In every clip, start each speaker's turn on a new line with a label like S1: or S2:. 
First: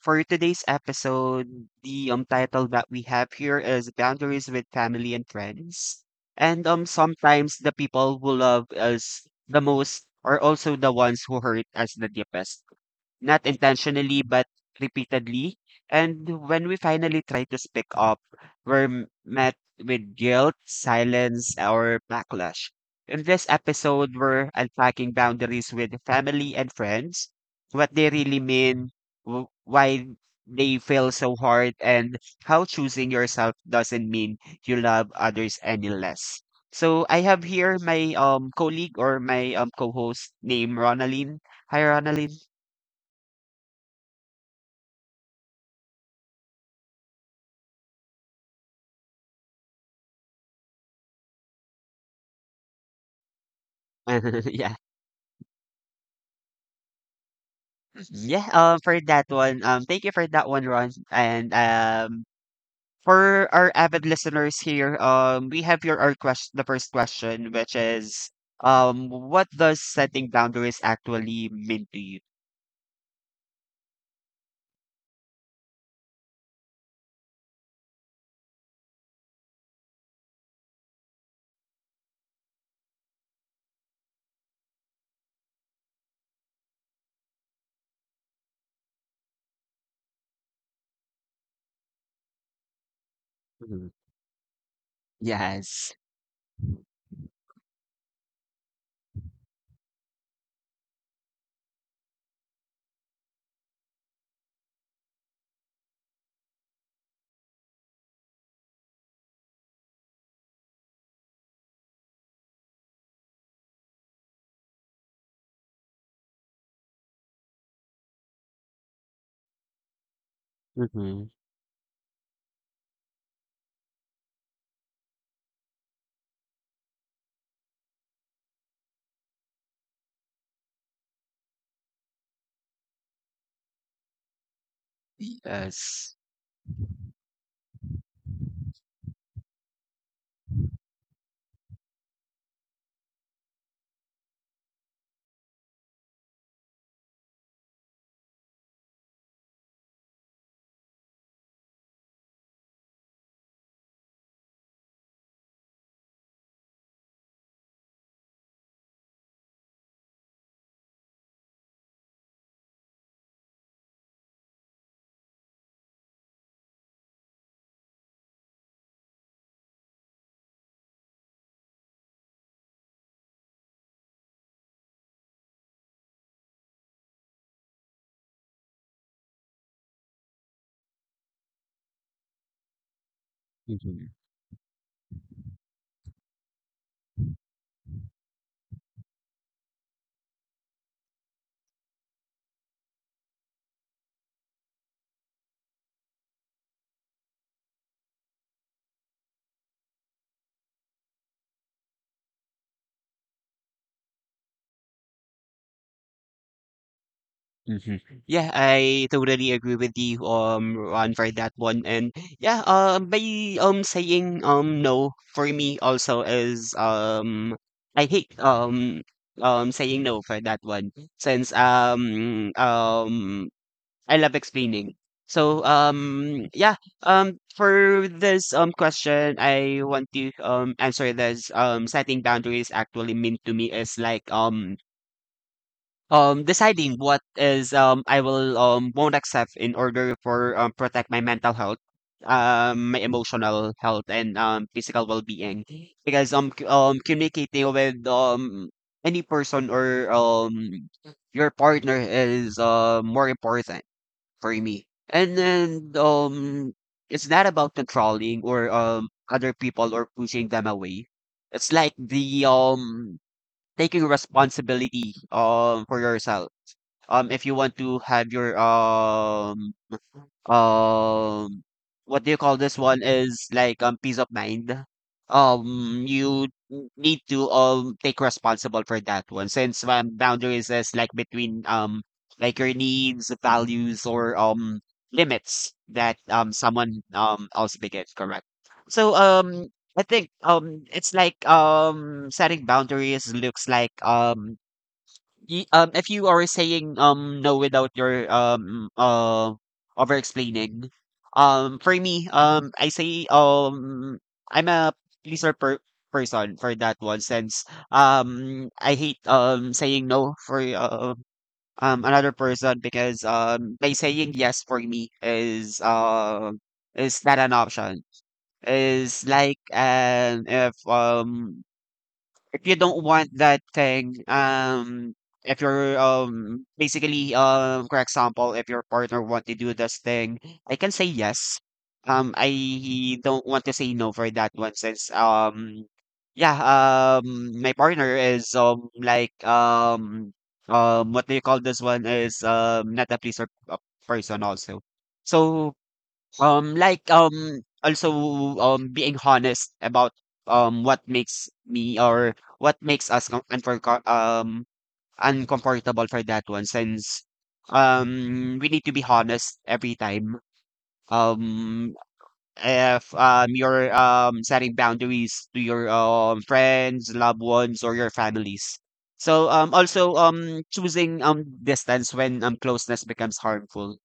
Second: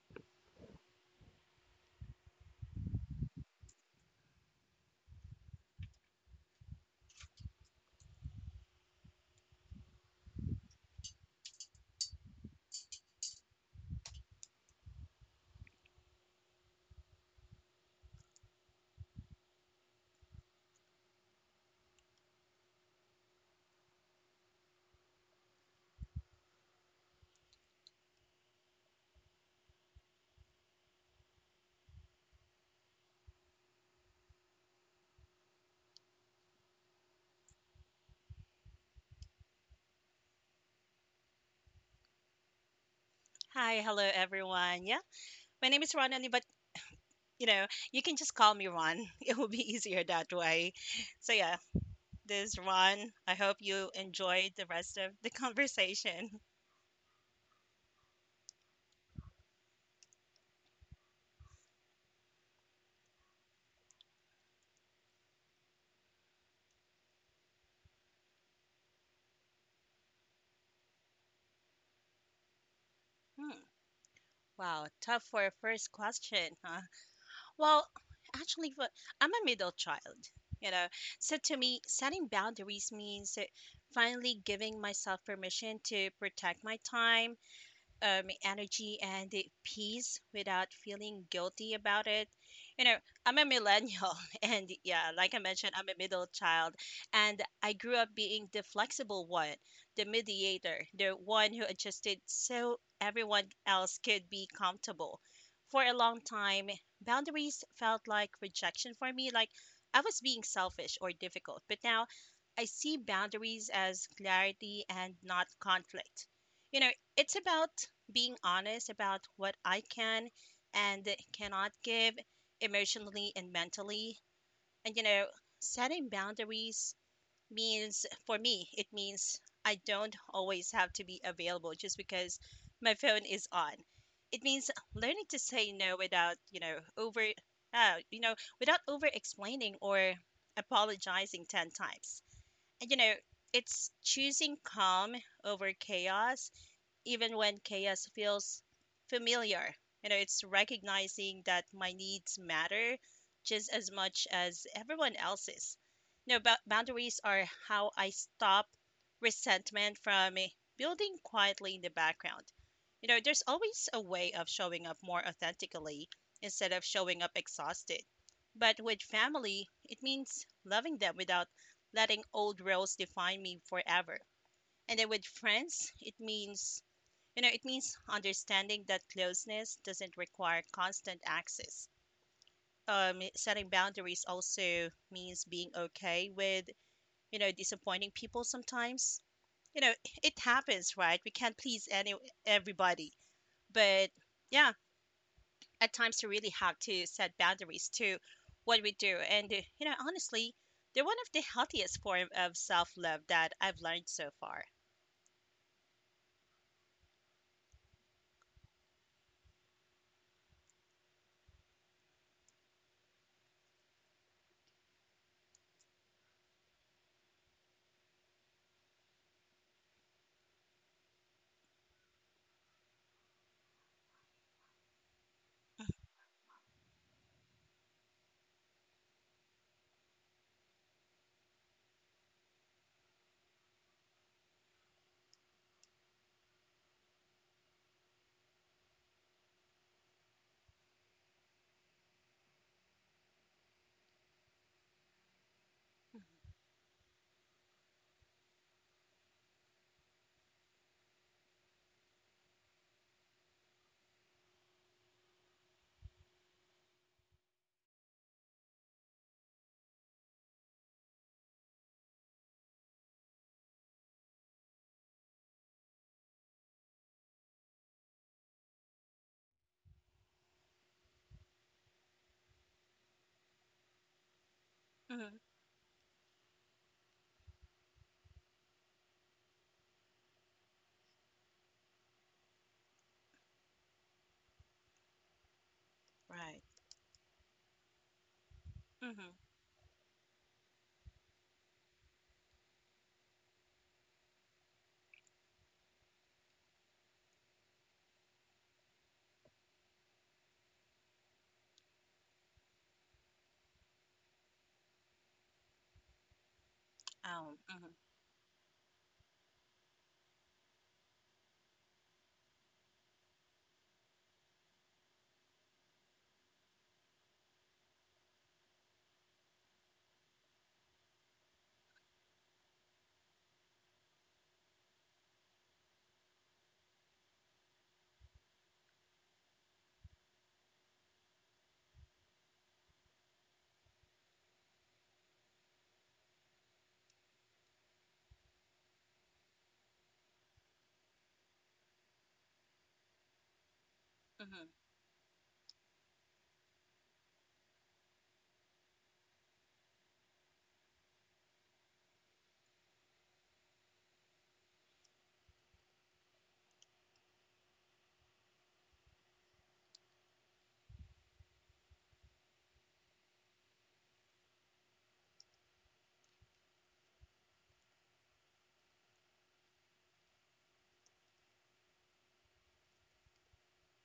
S1: For today's episode, the title that we have here is Boundaries with Family and Friends. And sometimes the people who love us the most are also the ones who hurt us the deepest, not intentionally but repeatedly. And when we finally try to speak up, we're met with guilt, silence, or backlash. In this episode, we're unpacking boundaries with family and friends, what they really mean, why they feel so hard, and how choosing yourself doesn't mean you love others any less. So I have here my colleague or my co-host named Ronaline. Hi, Ronaline.
S2: Hi, hello everyone. Yeah, my name is Ron, but you know, you can just call me Ron. It will be easier that way. So yeah, this is Ron. I hope you enjoyed the
S1: Yeah.
S2: rest of the conversation.
S1: Yeah, for that one, thank you for that one, Ron. And for our avid listeners here, we have your our question, the first question, which is, what does setting boundaries actually mean to you?
S2: Hmm, wow, tough for a first question, huh? Well, actually, I'm a middle child. You know, so to me, setting boundaries means finally giving myself permission to protect my time, energy and the peace without feeling guilty about it. You know, I'm a
S1: Mhm.
S2: millennial, and yeah, like I mentioned, I'm
S1: Yes.
S2: a middle child, and I grew up being the flexible one, the mediator, the one who adjusted so everyone else could be comfortable. For a long time, boundaries felt like rejection for me, like I was being selfish or difficult. But now I see boundaries as clarity and not conflict. You know, it's about being honest about what I can and
S1: Hmm.
S2: cannot give emotionally and mentally. And, you know, setting boundaries means, for me, it means I don't always have to be available just because my phone is on. It means learning to say no
S1: Yes.
S2: without, you know, uh, you know, without over explaining or apologizing 10 times. And, you know, it's choosing calm over chaos even when chaos feels familiar. You know, it's recognizing that my needs matter just as much as everyone else's. You know, boundaries are how I stop resentment from building quietly in the background. You know, there's always a way of showing up more authentically instead of showing up exhausted. But with family, it means loving them without letting old roles define me forever. And then with friends, it means you know, it means understanding that closeness doesn't require constant access. Setting boundaries also means being okay with, you know, disappointing people sometimes. You know, it happens, right? We can't please any everybody, but yeah, at times you really have to set boundaries to what we do. And you know, honestly, they're one of the healthiest form of self love that I've learned so far.
S1: Mhm. Yeah, I totally agree with you, Ron, for that one. And yeah, by saying no for me also is I hate saying no for that one since I love explaining. So yeah, for this question I want to answer this. Setting boundaries actually mean to me is like deciding what is, I will, won't accept in order for protect my mental health, my emotional health and physical well-being, because communicating with any person or your partner is more important for me. And then it's not about controlling or other people or pushing them away. It's like the taking responsibility for yourself, if you want to have your um what do you call this one, is like peace of mind,
S2: Hmm.
S1: you need to take responsible for that one, since boundaries is like between like your needs, values or limits that
S2: Right.
S1: someone else begets, correct. So
S2: Hmm.
S1: I think it's like setting boundaries looks like, if you are saying no without your over explaining, for me I say I'm a pleaser person for that one, since
S2: Mm-hmm.
S1: I hate saying no for another person, because by saying yes for me is not an option, is like, and if you don't want that thing, if you're basically, for example, if your partner want to do this thing, I can say yes. I don't want to say no for that one, since yeah, my partner is like, what do you call this one, is not a pleaser person
S2: Mm-hmm.
S1: also. So like also being honest about what makes me or what makes us uncomfortable for that one, since we need to be honest every time. Um if you're setting boundaries to your friends, loved ones, or your families. So also choosing distance when closeness becomes harmful.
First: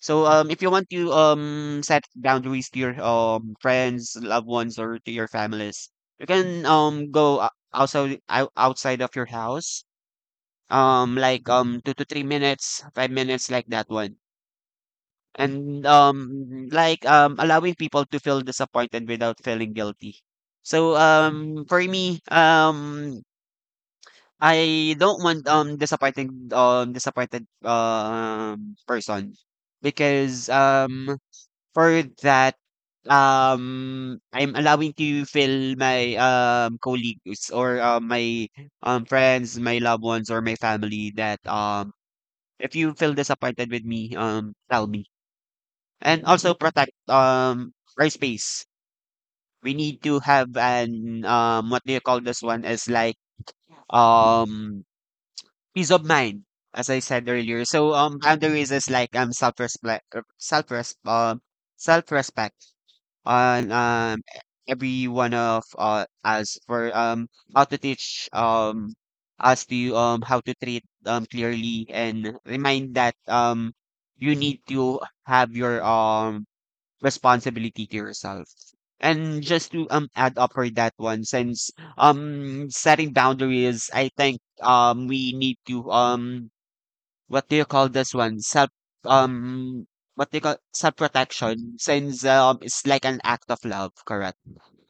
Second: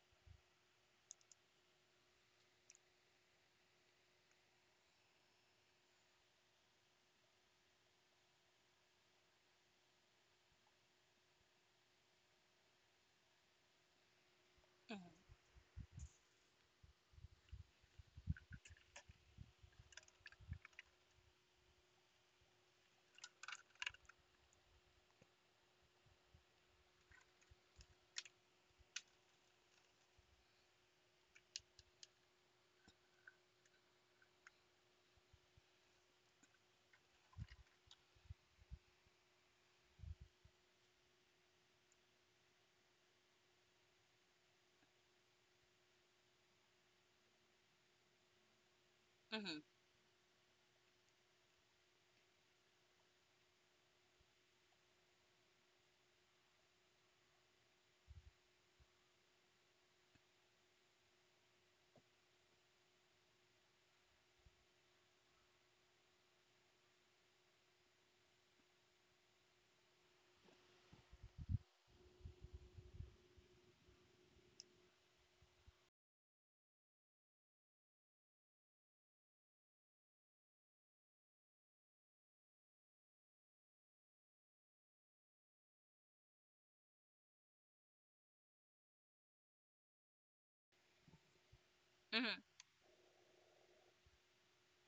S1: So if you want to set boundaries to your friends, loved ones, or to your families, you can go also outside of your house, like 2 to 3 minutes, 5 minutes like that one, and like allowing people to feel disappointed without feeling guilty. So for me I don't want disappointing disappointed person, because for that I'm allowing to feel my colleagues or my friends, my loved ones or my family that if you feel disappointed with me, tell me, and also protect our space.
S2: Mm-hmm.
S1: We need to have an what do you call this one, is like um peace of mind, as I said earlier. So boundaries is like self respect, self res um self respect on every one of us, for how to teach us to how to treat clearly and remind that you need to have your responsibility to yourself. And just to add up for that one, since setting boundaries, I think we need to what do you call this one? Self, um what do you call, self protection, since
S2: Mm-hmm.
S1: it's like an act of love, correct?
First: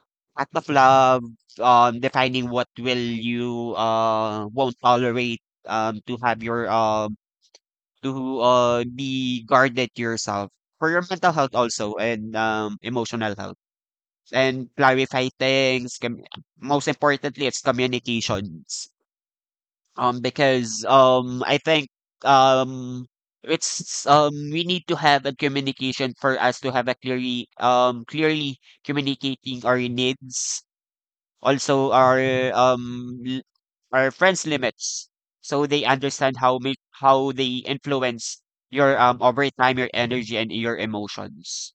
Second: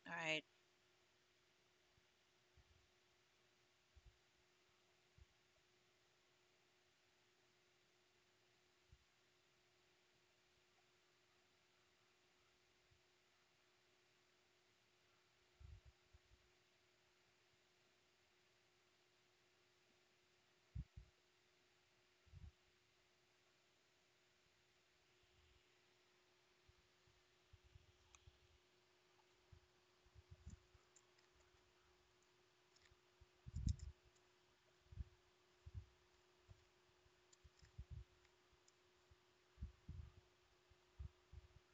S2: Right,
S1: Act of love, defining what will you won't tolerate, to have your to be guarded yourself for your mental health also, and emotional health, and clarify things. Most importantly, it's communications. Because I think, um, it's, we need to have a communication for us to have a clearly, communicating our needs, also um l- our friends' limits, so they understand how they influence your over time, your energy, and your emotions.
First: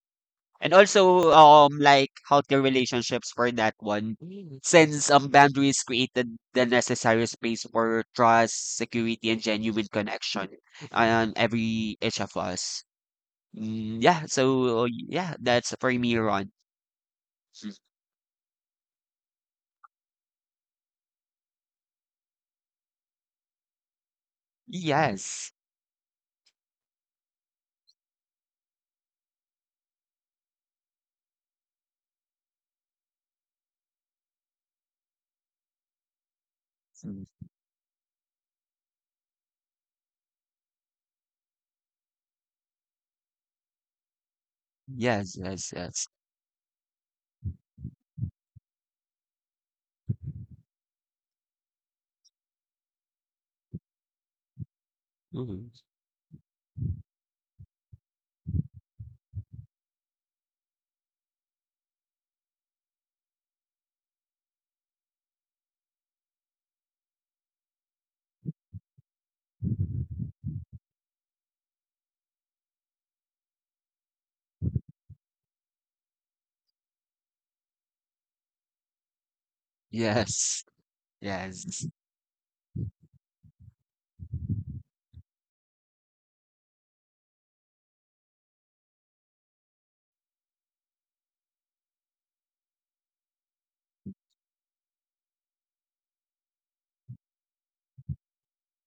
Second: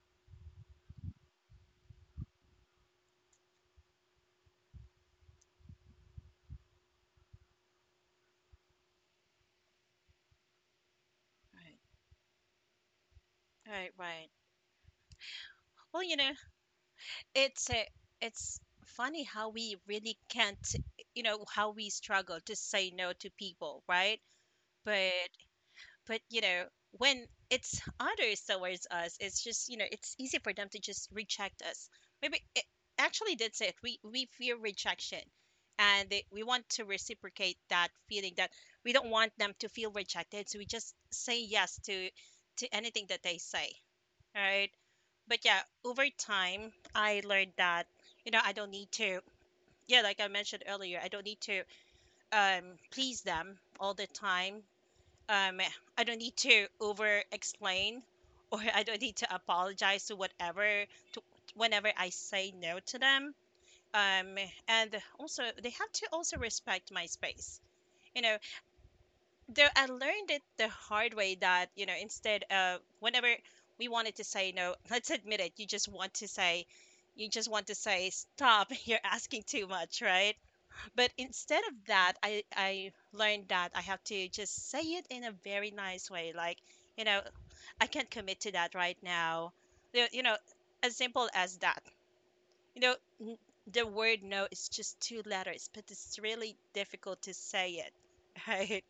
S1: And also, like healthier relationships for that one, since boundaries created the necessary space for trust, security, and genuine connection on
S2: right,
S1: every each of us.
S2: right,
S1: Mm, yeah.
S2: right.
S1: So yeah, that's for
S2: Well,
S1: me,
S2: you know,
S1: Ron.
S2: it's a, it's funny how we really can't, you know, how we struggle to say no to people, right? But,
S1: Yes.
S2: but you know, when it's others towards us, it's just, you know, it's easy for them to just reject us. Maybe it, actually that's it. We fear rejection, and we want to
S1: Mm,
S2: reciprocate that feeling that we don't want them to feel rejected, so we just say yes to anything that they say. Right?
S1: yes.
S2: But yeah,
S1: Yes. Yes.
S2: over time, I learned that, you know, I don't need to, yeah, like I mentioned earlier, I don't need to um, please them all the time. Um,
S1: Mhm.
S2: I don't need to over explain or I don't need to apologize to whatever, to whenever I say no to them. Um, and also, they have to also respect my space. You know, though I learned it the hard way that, you know, instead of whenever we wanted to say no, let's admit it, you just want to say, stop, you're asking too much, right?
S1: Yes.
S2: But instead of
S1: Yes.
S2: that, I learned that I have to just say it in a very nice way. Like, you know, I can't commit to that right now. You know, as simple as that. You know, n- the word no is just two letters, but it's really difficult to say it, right?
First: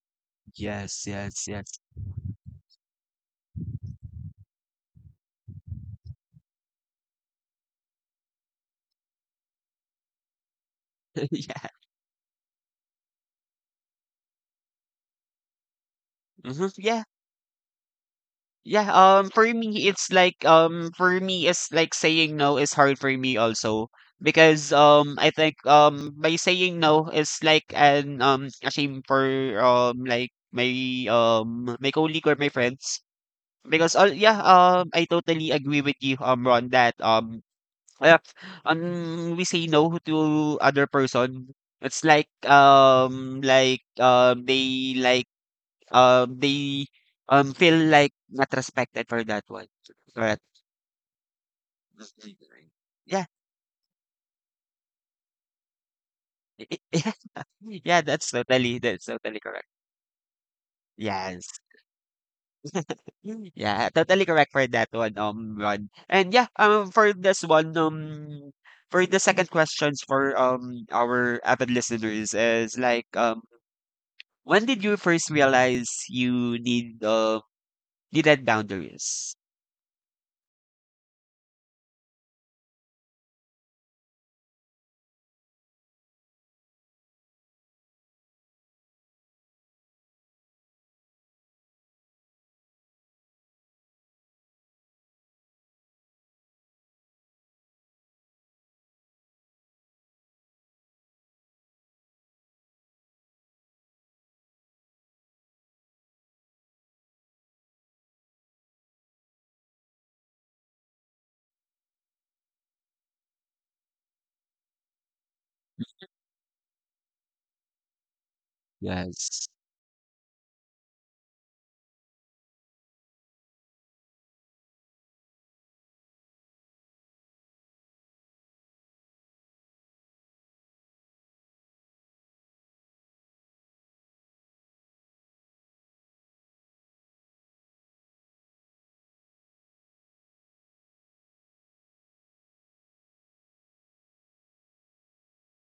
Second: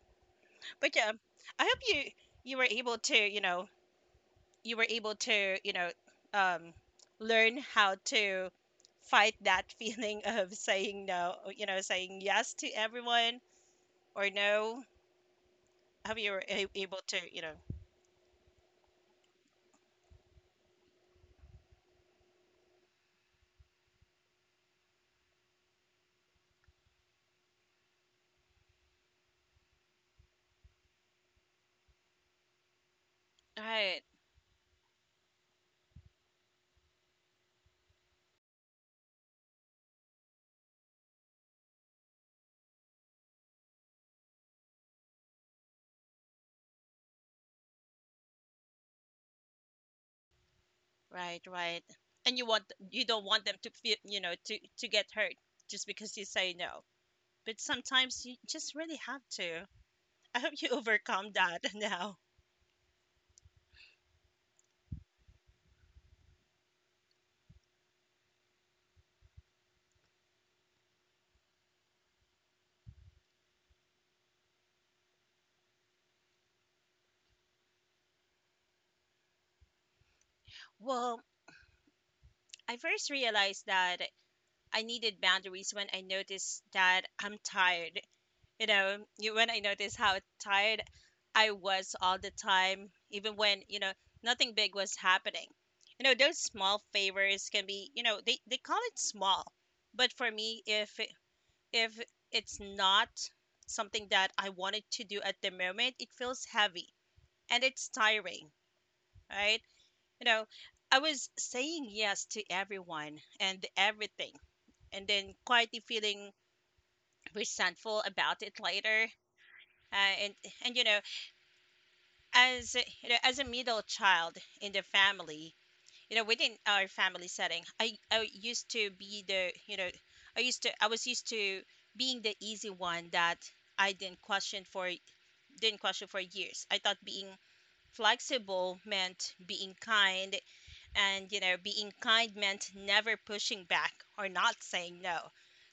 S2: But
S1: Yes.
S2: yeah,
S1: Yes.
S2: I hope
S1: Yes.
S2: you you were able to, you know, you were able to, you know, um, learn how to fight that feeling of saying no, or, you
S1: Yeah.
S2: know, saying yes to everyone or no. I hope you were
S1: Mhm.
S2: able
S1: Yeah.
S2: to, you know,
S1: Yeah, for me, it's like, for me, it's like saying no is hard for me also, because, I think, by saying no is like an, a shame for, like my, my colleague or my friends, because,
S2: right,
S1: all yeah, I totally agree with you, Ron, that, if, we say no to other person, it's like, they like, they, feel like not respected for that one. Correct.
S2: right. And you
S1: Yeah.
S2: don't want them to feel, you know, to get hurt just because you say no.
S1: Yeah.
S2: But
S1: Yeah,
S2: sometimes
S1: that's
S2: you just
S1: totally
S2: really
S1: that's
S2: have
S1: totally
S2: to.
S1: correct.
S2: I hope you overcome
S1: Yes.
S2: that now.
S1: Yeah, totally correct for that one, Ron. And yeah, for this one, for the second questions for our avid listeners is like, when did you first realize you needed boundaries?
S2: Well, I first realized that I needed boundaries when I noticed that I'm tired. You know, when I noticed how tired I was all the time, even when, you know, nothing big was happening. You know, those small favors can be, you know, they call it small. But for me, if it's not something that I wanted to do at the moment, it feels heavy and it's tiring, right? You know, I was saying yes to everyone and everything and then quietly feeling resentful about it later.
S1: Yes.
S2: Uh, and and you know, you know, as a middle child in the family, you know, within our family setting, I used to be the you know, I was used to being the easy one that I didn't question for years. I thought being flexible meant being kind and you know being kind meant never pushing back or not saying no,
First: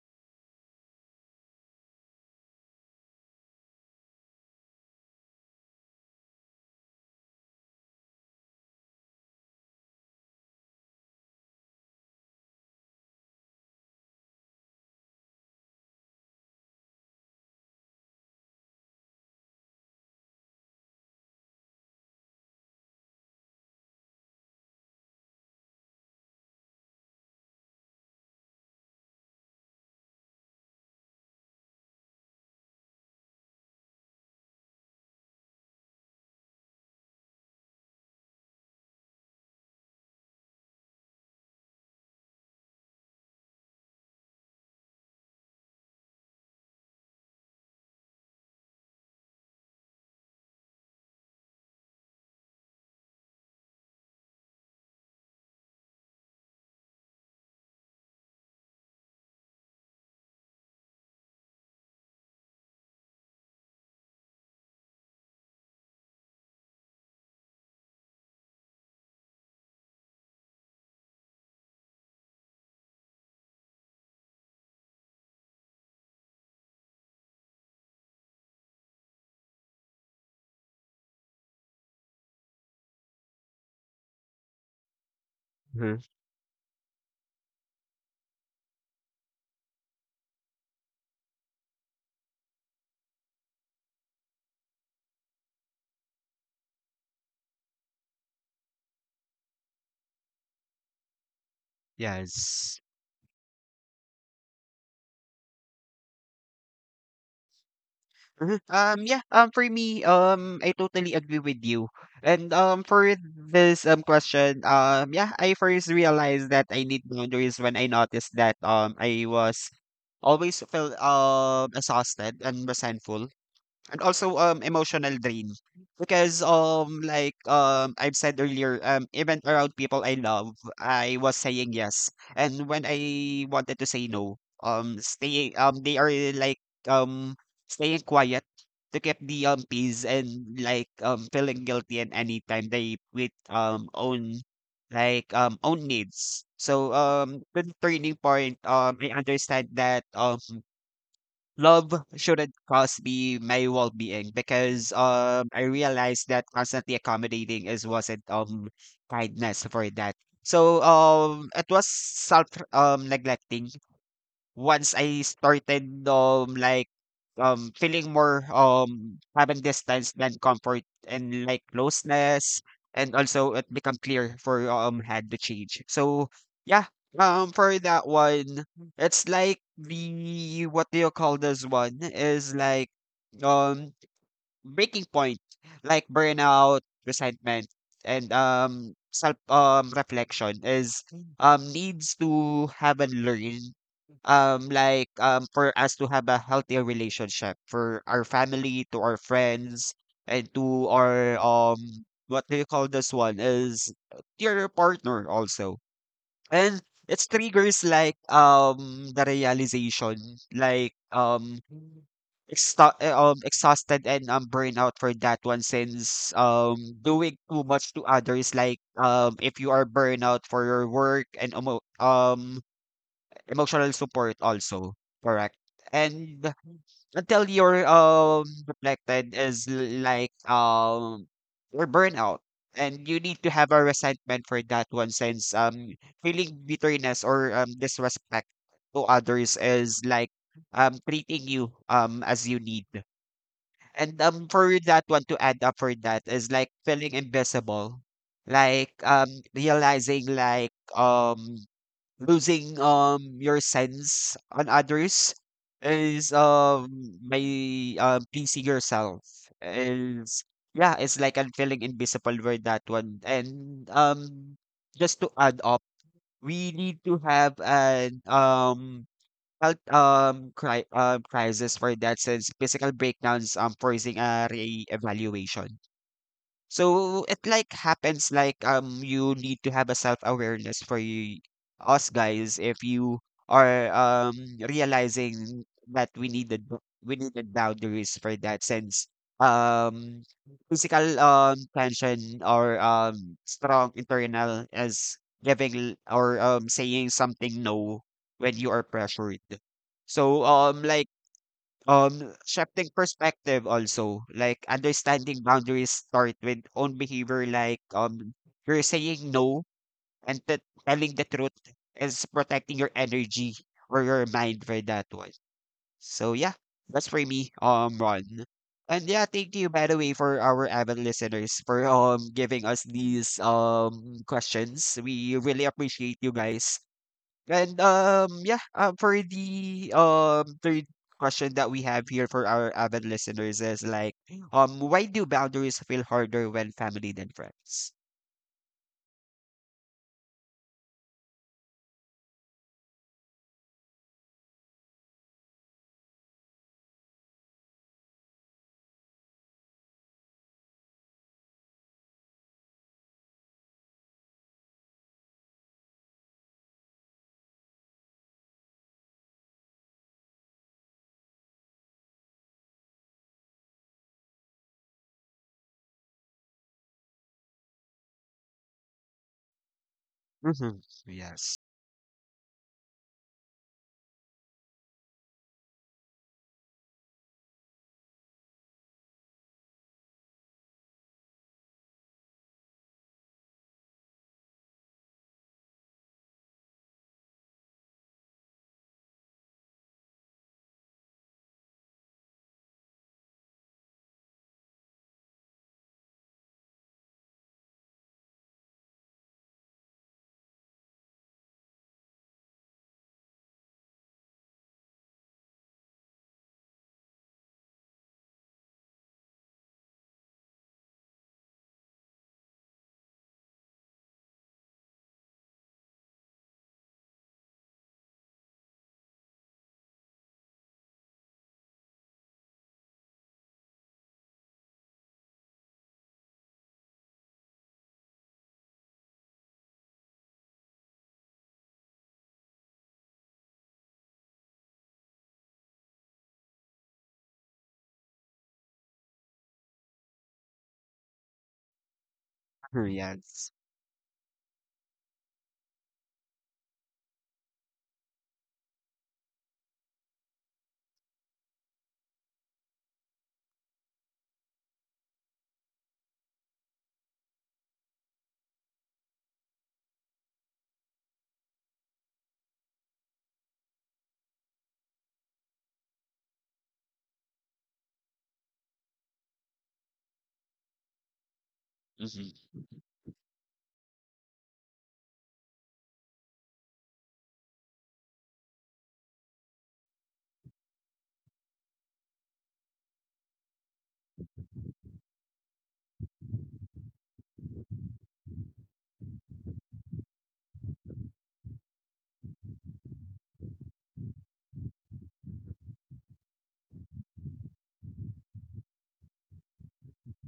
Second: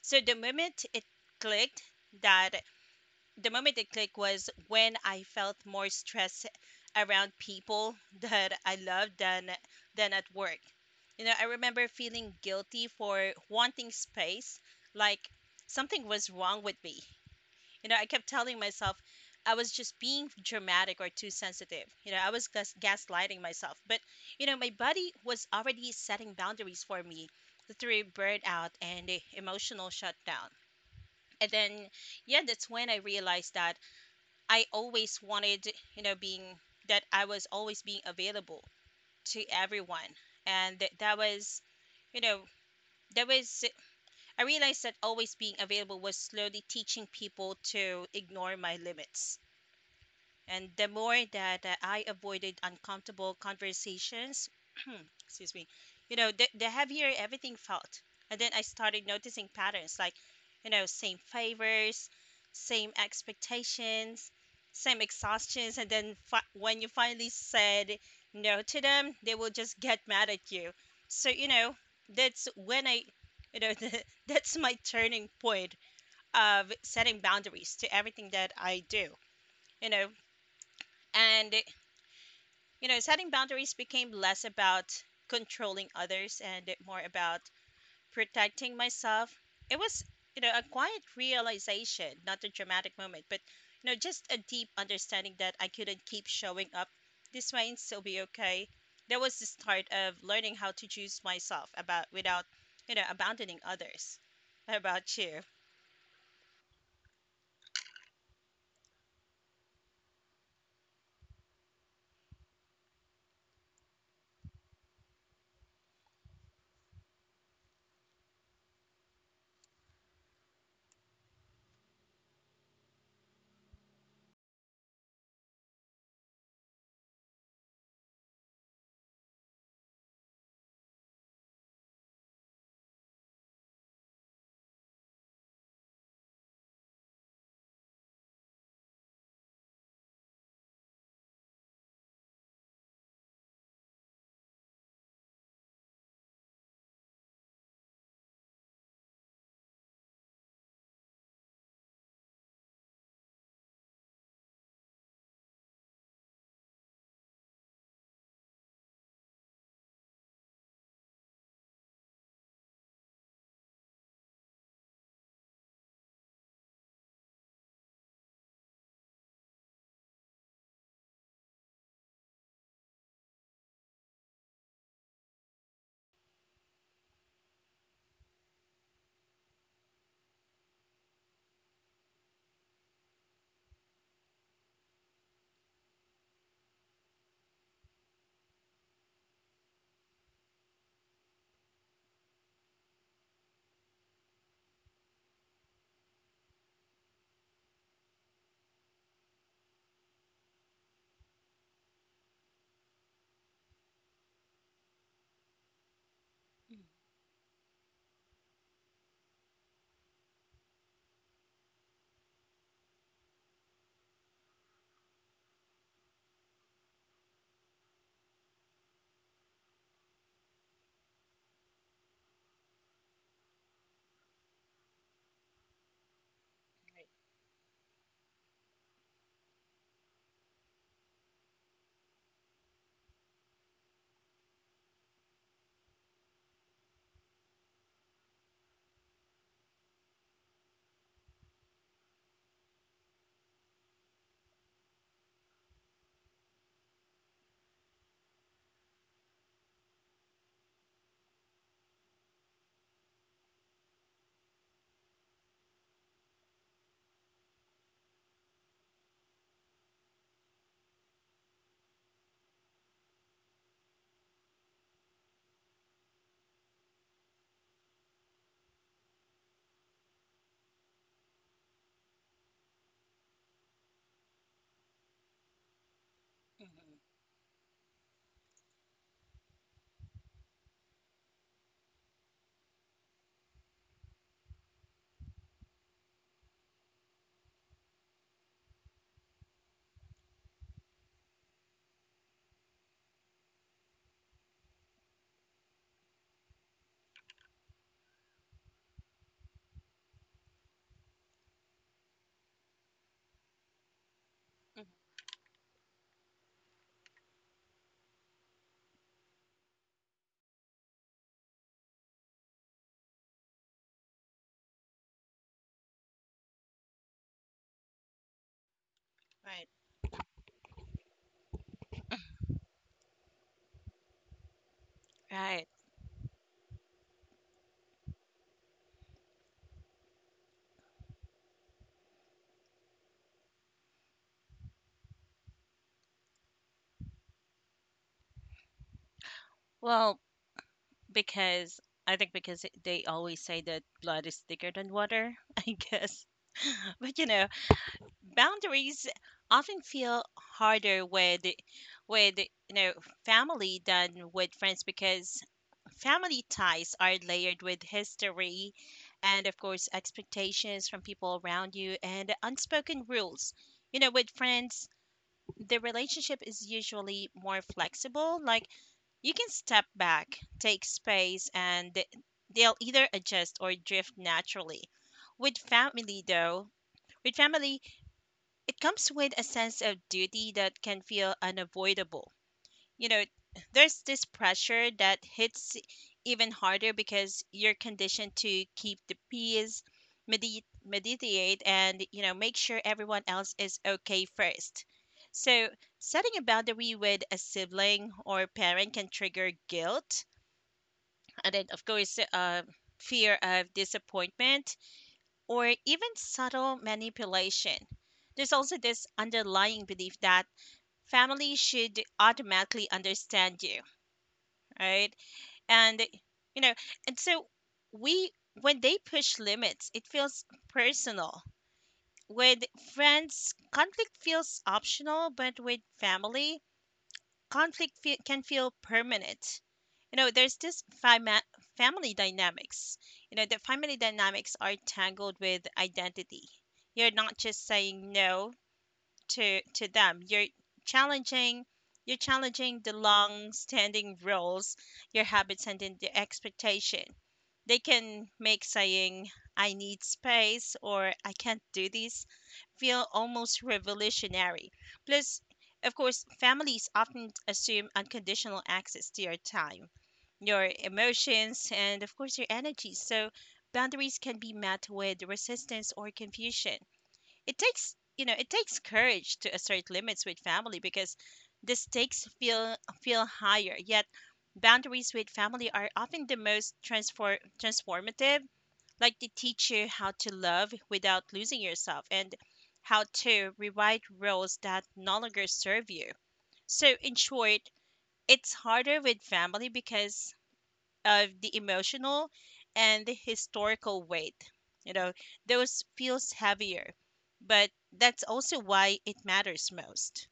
S2: so clicked that the moment it clicked was when I felt more stress around people that I loved than at work. You know, I remember feeling guilty for wanting space, like something was wrong with me. You know, I kept telling myself I was just being dramatic or too sensitive. You know, I was gaslighting myself. But, you know, my body was already setting boundaries for me through burnout and emotional shutdown. And then, yeah, that's when I realized that I always wanted, you know, being that I was always being available to everyone. And th- that was, you know, that was, I realized that always being available was slowly teaching people to ignore my limits. And the more that I avoided uncomfortable conversations, excuse me, you know, the heavier everything felt. And then I started noticing patterns like, you know, same favors, same expectations, same exhaustions. And then when you finally said no to them, they will just get mad at you. So, you know, that's when I, you know, that's my turning point of setting boundaries to everything that I do, you know. And you know, setting boundaries became less about controlling
S1: Mhm.
S2: others and more about protecting myself. It was, you know, a quiet realization, not a dramatic moment, but, you know, just a deep understanding that I couldn't keep showing up this way and still be okay. That was the start of learning how to choose myself about without,
S1: Yes.
S2: you know, abandoning others. How about you?
S1: Mhm. Yeah, for me, I totally agree with you. And for this question, yeah, I first realized that I need boundaries when I noticed that I was always felt exhausted and resentful, and also emotional drain, because like I've said earlier, even around people I love, I was saying yes, and when I wanted to say no, stay, they are like um staying quiet to keep the peace, and like feeling guilty, and anytime they with own, like own needs. So the turning point, I understand that love shouldn't cost me my well-being, because I realized that constantly accommodating is wasn't kindness for that. So it was self neglecting, once I started like feeling more having distance than comfort and like closeness, and also it become clear for had to change. So yeah, for that one, it's like the what do you call this one, is like um breaking point, like burnout, resentment, and self reflection is needs to have and learn, like for us to have a healthier relationship for our family, to our friends, and to our what do you call this one, is to your partner also. And
S2: Mhm,
S1: it's triggers like the realization, like exhausted and burnout for that one, since doing too much to others, like if you are burnout for your work, and um emotional support also, correct. And until you're reflected is like or burnout, and you need to have a resentment for that one, since feeling bitterness or disrespect to others is like treating you as you need. And for that one, to add up for that is like feeling invisible, like realizing like um losing your sense on others is my pleasing yourself is, yeah, it's like I'm feeling invisible with that one. And just to add up, we need to have an health crisis for that, since physical breakdowns, forcing a re-evaluation.
S2: mhm,
S1: So it like happens, like you need to have a self-awareness, for you, us guys, if you are realizing that we needed boundaries for that, since um physical tension or strong internal is giving or saying something no when you are pressured. So um like shifting perspective, also like
S2: mhm.
S1: understanding boundaries start with own behavior, like you're saying no and telling the truth is protecting your energy or your mind for that one. So yeah, that's for me, Ron. And yeah, thank
S2: Right,
S1: you by the way for our avid listeners for giving us these questions. We
S2: right.
S1: really appreciate you guys. And for the third question that we have here for our avid listeners is like, why do boundaries feel harder when family than friends?
S2: Well, because I think because they always say that blood is thicker than water, I guess. But you know, boundaries often feel harder with you know family than with friends because family ties are layered with history and of course expectations from people around you and unspoken rules. You know, with friends the relationship is usually more flexible. Like you can step back, take
S1: Mm-hmm.
S2: space,
S1: Yes.
S2: and they'll either adjust or drift naturally. With family, though, with family, it comes with a sense of duty that can feel unavoidable. You know, there's this pressure that hits even harder because you're conditioned to keep the peace, meditate, and, you know, make sure everyone else is okay first. So, setting a boundary with a sibling or parent can trigger guilt, and then, of course, fear of disappointment or even subtle manipulation. There's also this underlying belief that family should automatically understand you, right? and eh, you know and So we, when they push limits it feels personal. With friends conflict feels optional, but with family conflict can feel permanent. You know, there's this family dynamics, you know, the family dynamics are tangled with identity. You're not just saying no to them, challenging you're challenging
S1: Mhm,
S2: the long
S1: yes.
S2: standing roles, your habits and then the expectation. They can make saying I need space or I can't do this feel almost revolutionary. Plus, of course, families often assume unconditional access to your time, your emotions, and of course, your energy. So, boundaries can be met with resistance or confusion. It takes it takes courage to assert limits with family because the stakes
S1: Hmm.
S2: feel higher, yet boundaries with family are often the most transformative, like they teach you how to love without losing yourself and how to rewrite roles that no longer serve you. So in short, it's harder with family because of the emotional and the historical weight. You know, those feels heavier, but that's also why it matters most.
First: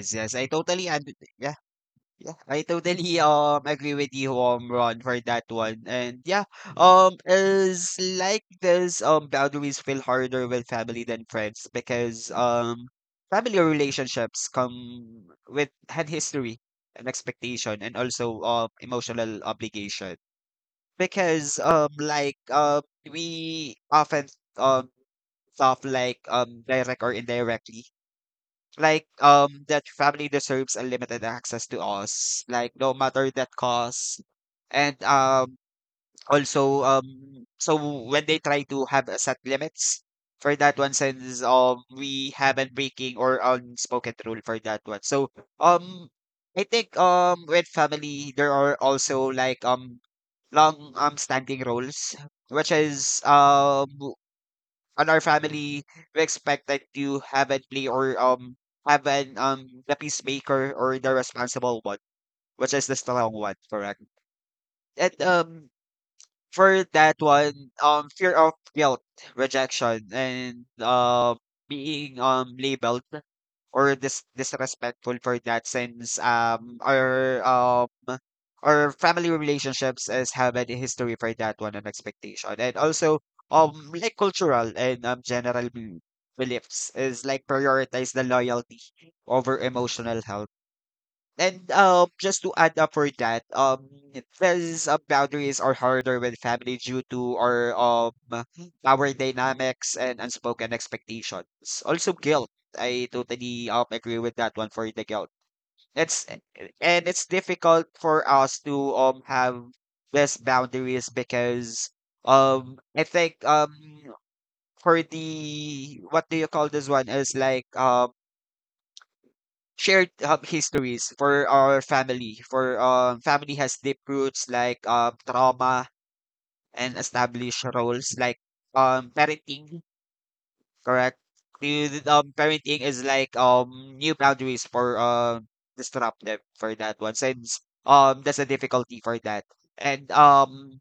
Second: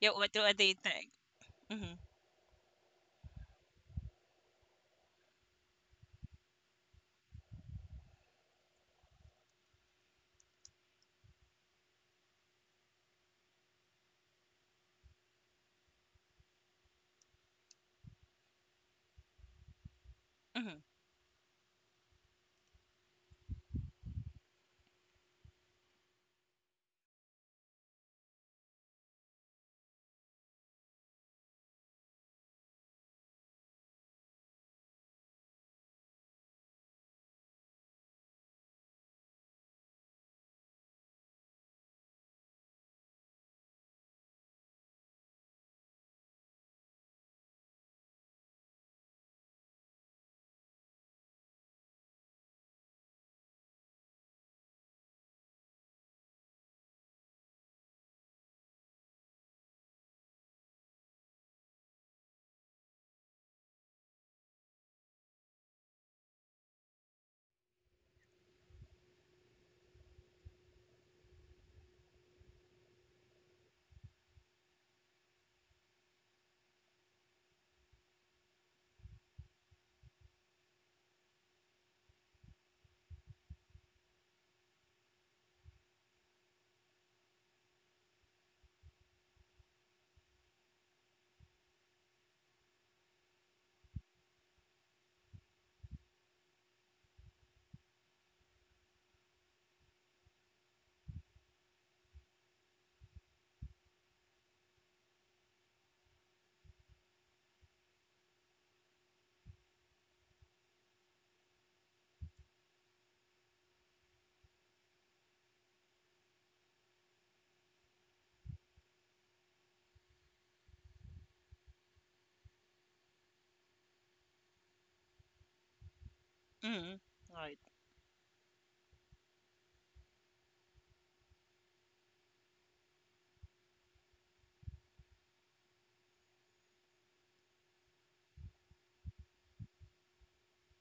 S2: Yeah,
S1: yes, I
S2: what do you
S1: totally
S2: think?
S1: understand.
S2: Mm-hmm,
S1: Yeah, I totally agree with you, Ron, for that one. And yeah, is like this, boundaries feel harder with family than friends because family relationships come with had history and expectation and also emotional obligation.
S2: mm-hmm,
S1: Because we often um stuff like direct or indirectly like that family deserves unlimited access to us, like no matter that cost. And also So when they try to have a set limits for that one, since we haven't breaking or unspoken rule for that one. So um I think, with family there are also like, long standing rules, which is on our family, we expect that you haven't play or haven't the peacemaker or the responsible one, which is the strong one, correct? And For that one, fear of guilt, rejection, and being labeled or disrespectful, for that since our family relationships is have a history for that one and expectation, and also like cultural and general beliefs is like prioritize the loyalty over emotional health. And just to add up for that, these, boundaries are harder with family due to our dynamics and unspoken expectations. Also, guilt. I totally agree with that one for the guilt. It's it's difficult for us to have these boundaries because I think, for the what do you call this one, is like shared, histories for our family. For family has deep roots like, trauma and
S2: mm-hmm. Right,
S1: established roles like, parenting, correct? Parenting is like new boundaries for disrupt them for that one, since that's a difficulty for that. And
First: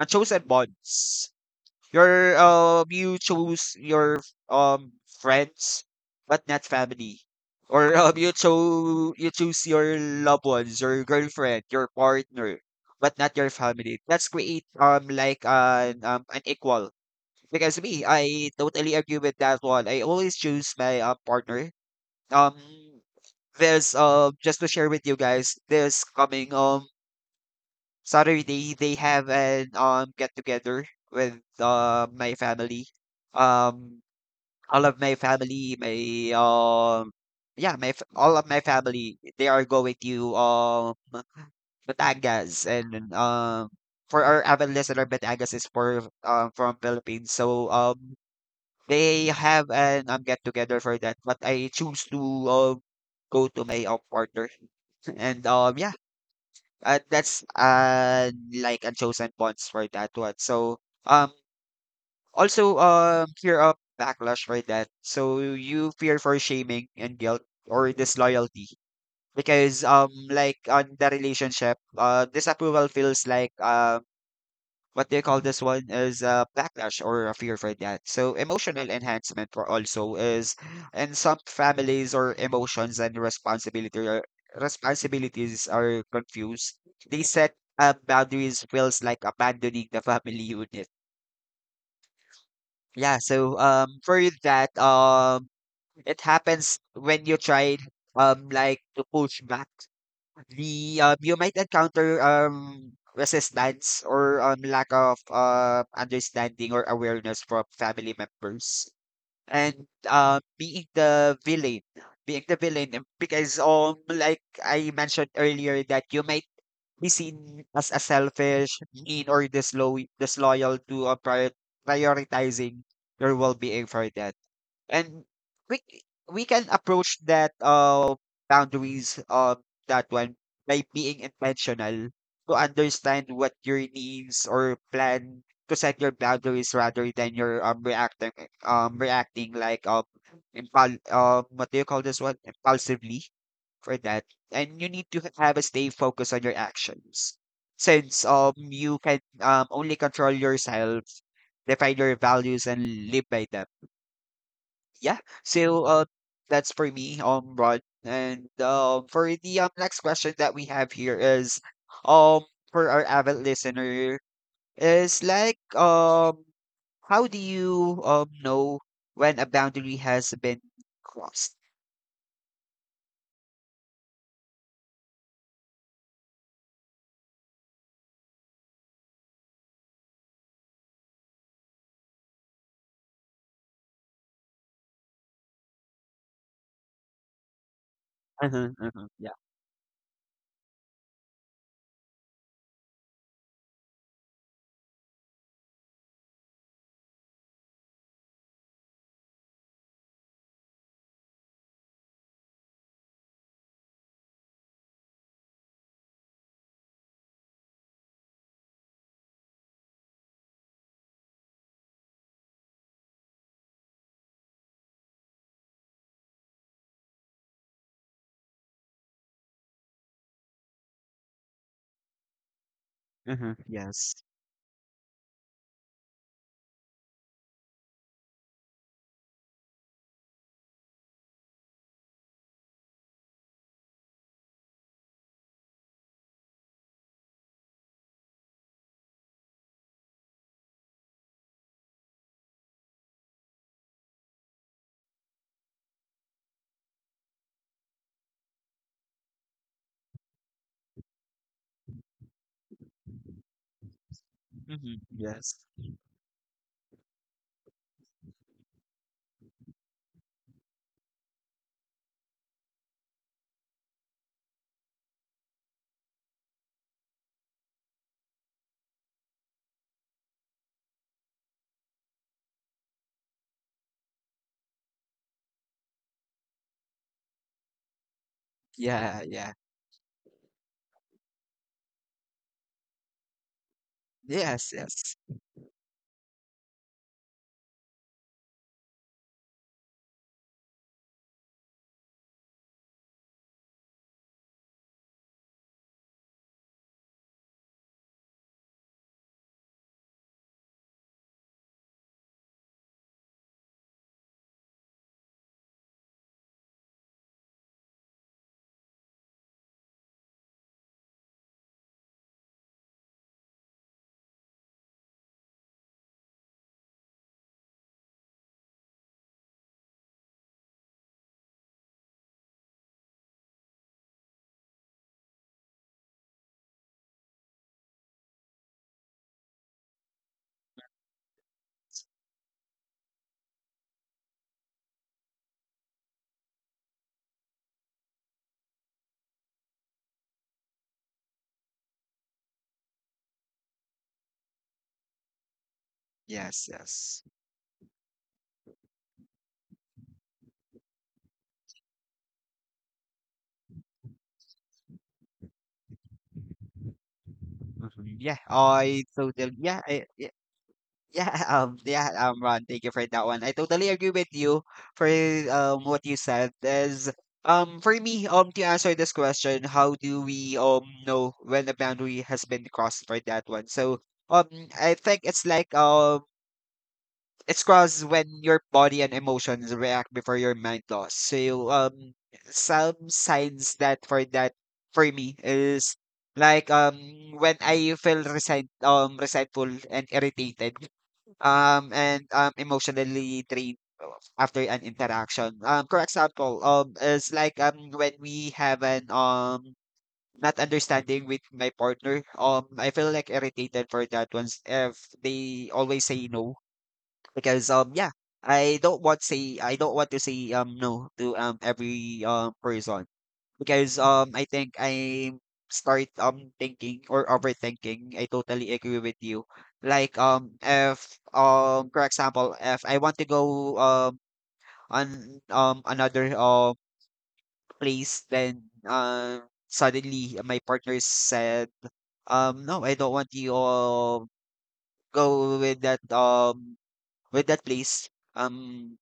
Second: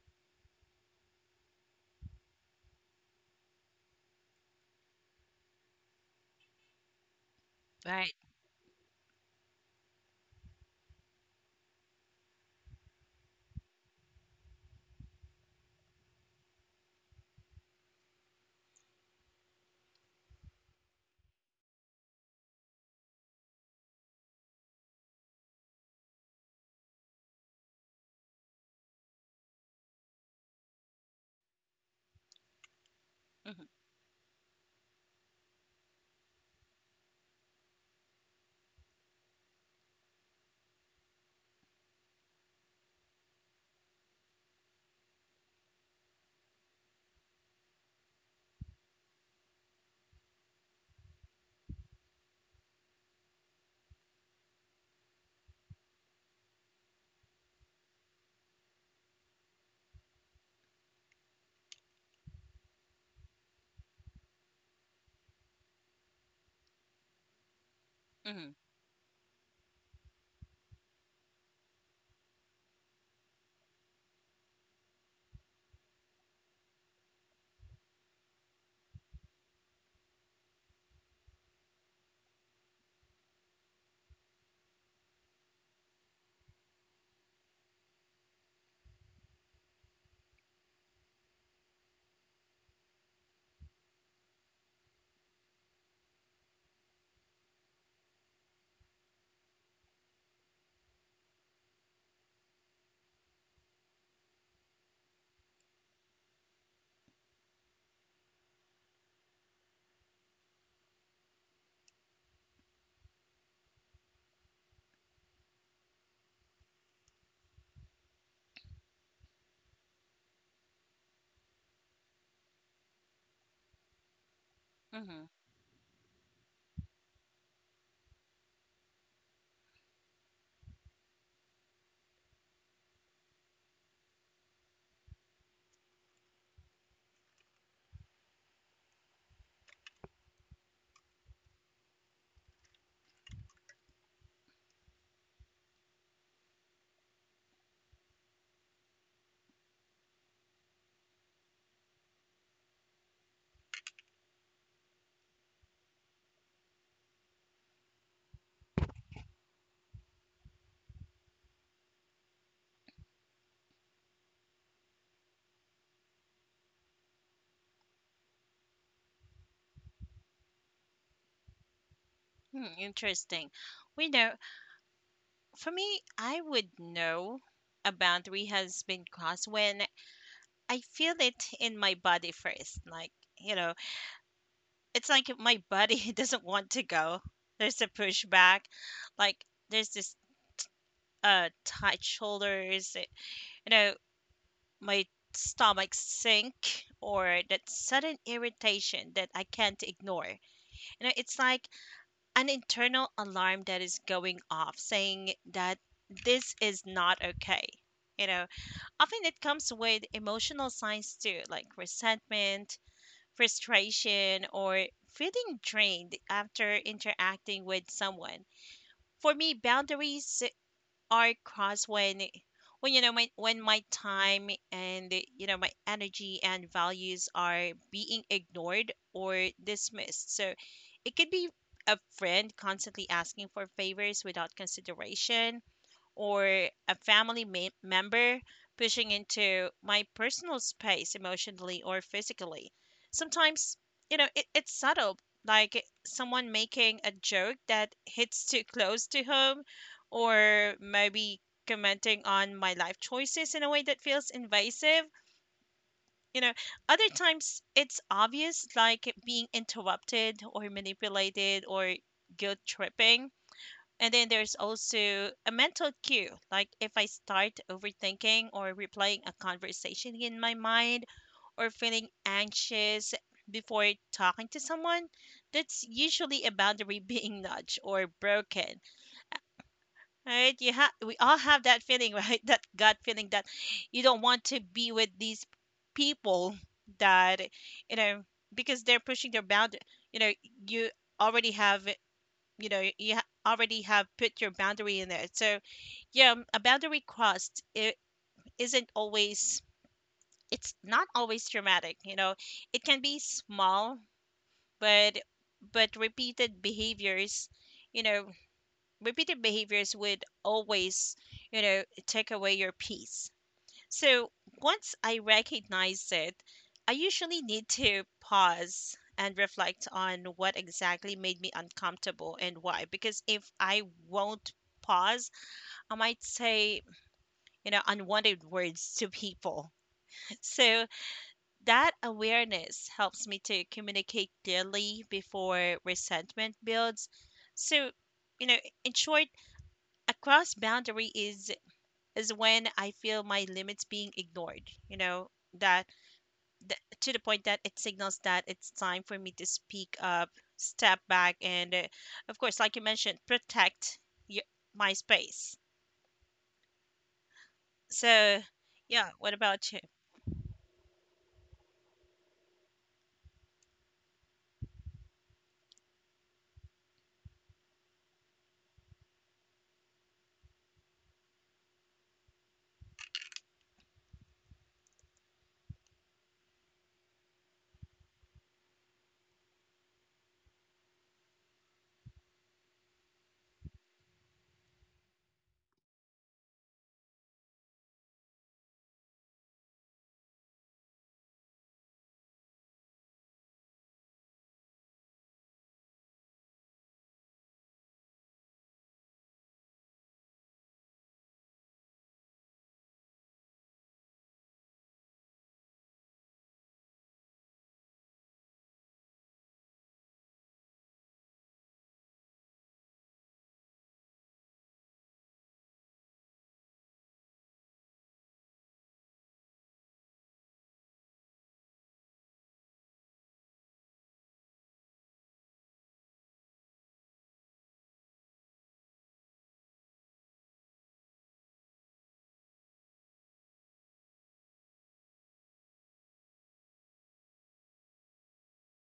S1: unchosen bonds, you chose your um friends but not family. Or
S2: right.
S1: you choose your loved ones, your girlfriend, your partner, but not your family. That's create like an equal. Because me, I totally agree with that one. I always choose my partner. Um there's Just to share with you guys, this coming Saturday they have an get together with my family.
S2: Mm-hmm,
S1: Um all of my family, my um yeah, my all of my family, they are going to Batangas. And for our avid listener, Batangas is for from Philippines. So they have an get together for that, but I choose to um go to my, partner. and yeah that's like unchosen bonds for that one. So um also fear of backlash for that. So you fear for shaming and guilt or
S2: mm-hmm,
S1: disloyalty, because like on the relationship, disapproval feels like, what do you call this one, is a backlash or a fear for that. So emotional enhancement for also is in some families, or emotions and responsibility responsibilities are confused. They set, boundaries feels like abandoning the family unit. Yeah, so for that, it happens when you try like to push back. The, you might encounter, resistance or, lack of, understanding or awareness from family members. And, being the villain, being the villain, because, like I mentioned earlier, that you might be seen as a selfish, mean, or disloyal to, uh, prioritizing your well-being for them. And
S2: mm-hmm.
S1: we we can approach that, boundaries of that one, by being intentional to understand what your needs or plan, to set your boundaries rather than your reacting, um reacting like um what do you call this one, impulsively for that. And you need to have a stay focused on your actions, since you can only control yourself, define your values and live by them. Yeah. So that's for me, Rod. And for the next question that we have here is um for our avid listener, is like, how do you know when a boundary has been crossed?
S2: Hmm, interesting. We know. For me, I would know a boundary has been crossed when I feel it in my body first, like you know it's like if my buddy doesn't want to go. There's a pushback.
S1: Uh-huh, uh-huh, yeah.
S2: Like there's this tight shoulders, you know, my stomach sink or that sudden irritation that I can't ignore. You know, it's like an internal alarm that is going off saying that this is not okay. You know, Often it comes with emotional signs too, like resentment, frustration, or feeling drained after interacting with someone. For me, boundaries are crossed
S1: Uh-huh,
S2: when my
S1: yes.
S2: time and my energy and values are being ignored or dismissed. So it could be a friend constantly asking for favors without consideration, or a family member pushing into my personal space emotionally or physically. Sometimes, it's subtle, like someone making a joke that hits too close to home, or maybe commenting on my life choices in a way that feels
S1: Hmm,
S2: invasive.
S1: yes.
S2: You know, other times it's obvious, like being interrupted or manipulated or guilt tripping. And then there's also a mental cue. Like if I start overthinking or replaying a conversation in my mind or feeling anxious before talking to someone, that's usually a boundary being nudged or broken.
S1: Yeah, yeah.
S2: Right? You have We all have that feeling, right? That gut feeling that you don't want to
S1: Yes,
S2: be with
S1: yes.
S2: these people, that you know because they're pushing their boundary. You know, you already have you already have put your boundary in there. So yeah, a boundary crossed it isn't always it's not always dramatic, you know. It can be small, but repeated behaviors, you know, repeated behaviors would always, you know, take away your peace. So, once I recognize it, I usually need to pause and reflect on what exactly made me uncomfortable and why, because if I won't pause, I might say, you know, unwanted words to people. So that awareness helps me to communicate clearly before resentment builds. So, you know, in short, a cross boundary is when I feel my limits being ignored, you know, that
S1: Yes,
S2: to the
S1: yes.
S2: point that it signals that it's time for me to speak up, step back, and of course, like you mentioned, protect your, my space.
S1: Hmm. yeah
S2: So,
S1: I
S2: yeah, what
S1: totally
S2: about
S1: yeah
S2: you?
S1: I, Yeah, Ron, thank you for that one. I totally agree with you for what you said. Is for me to answer this question, how do we know when a boundary has been crossed for that one? So um I think it's like it's crossed when your body and emotions react before your mind does. So some signs that for that, for me, is like when I feel resentful and irritated, and emotionally drained, after an interaction. For example, is like when we have an not understanding with my partner. I feel like irritated for that ones, if they always say no, because yeah. I don't want to say no to every person, because I think I start thinking or overthinking. I totally agree with you. Like if, for example, if I want to go on another place, then suddenly my partner said, no, I don't want you go with that, with that place. um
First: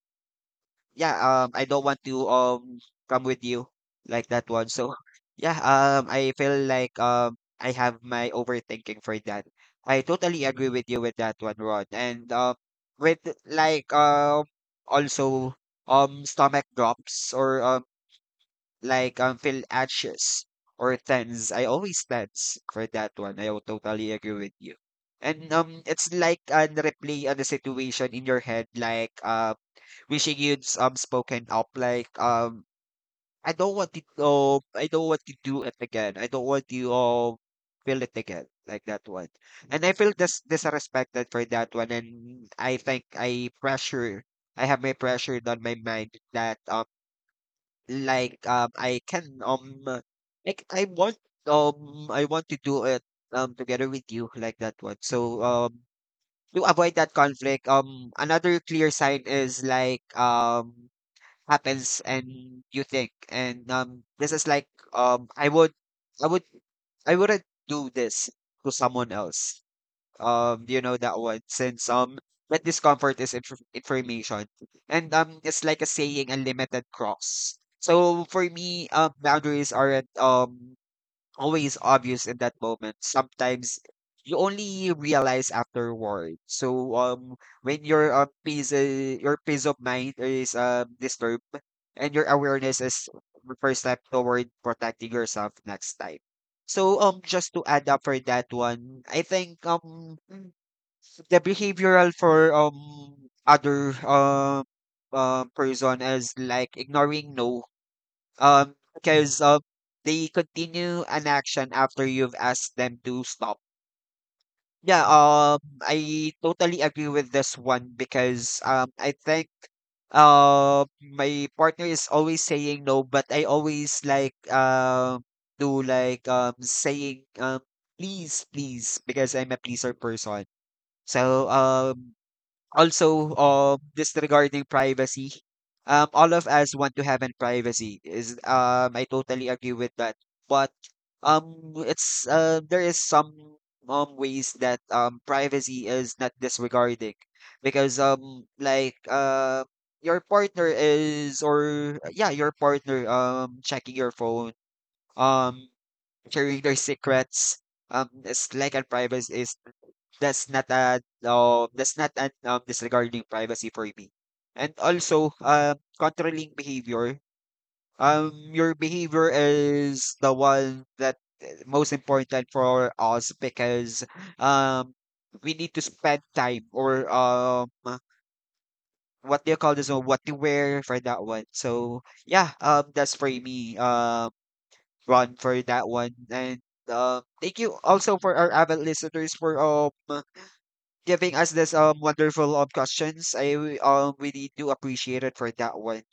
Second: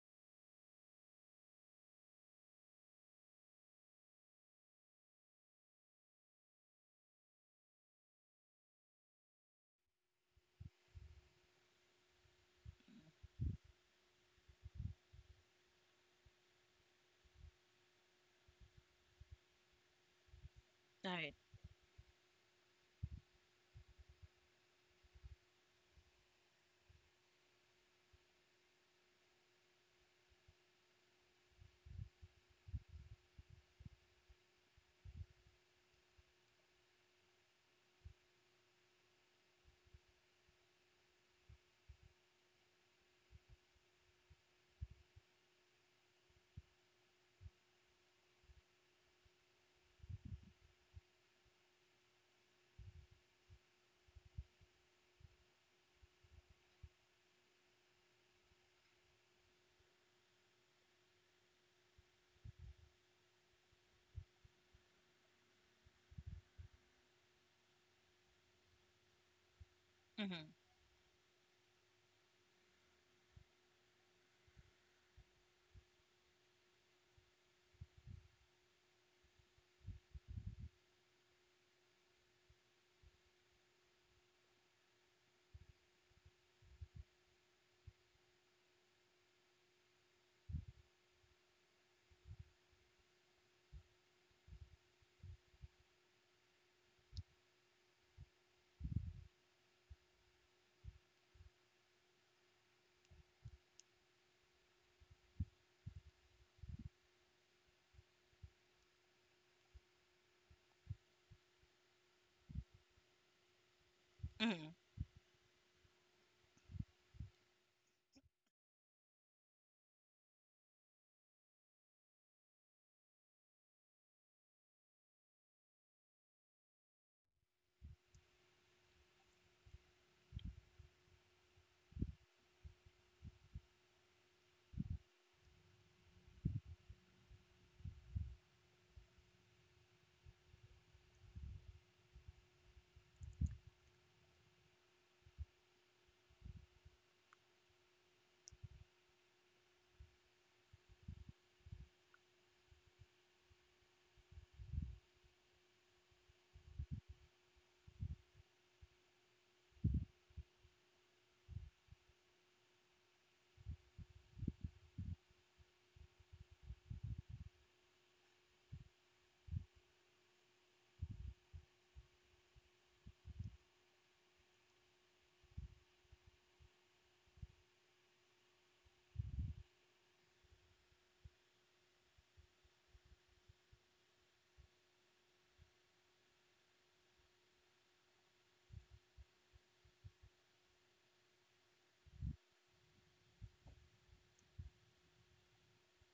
S1: yeah, I don't want to come with you, like that one. So yeah, I feel like I have my overthinking for that. I totally agree with you with that one, Rod. And with like also stomach drops or like feel anxious or
S2: All right.
S1: tense. I always tense for that one. I would totally agree with you. And it's like, replay on the situation in your head, like wishing you'd spoken up, like I don't want to do it again. I don't want you feel it again, like that one. And I feel this disrespected for that one, and I think I have my pressure on my mind that like I can like I want, I want to do it together with you, like that one. So to avoid that conflict, another clear sign is like happens and you think, and this is like um i would I wouldn't do this to someone else,
S2: Mm-hmm.
S1: you know that one, since that discomfort is information, and it's like a saying a limited cross. So for me, boundaries aren't always obvious in that moment. Sometimes you only realize afterward. So when your, peace, your peace of mind is disturbed, and your awareness is the first step toward protecting yourself next time. So just to add up for that one, I think the behavioral for other person is like ignoring no, because they continue an action after you've asked them to stop.
S2: Mm-hmm.
S1: Yeah, I totally agree with this one, because I think, my partner is always saying no, but I always like do like saying please, please, because I'm a pleaser person. So also disregarding privacy, all of us want to have an privacy, is I totally agree with that. But um it's there is some ways that privacy is not disregarding, because like, your partner is or yeah, your partner checking your phone, um sharing their secrets, it's like a privacy is, that's not a, that's not an disregarding privacy for me. And also, controlling behavior. Your behavior is the one that, most important for us, because, um, we need to spend time or, what do you call this one? What to wear for that one. So yeah, that's for me. Run for that one. And thank you also for our avid listeners for giving us this wonderful questions. I really do appreciate it for that one.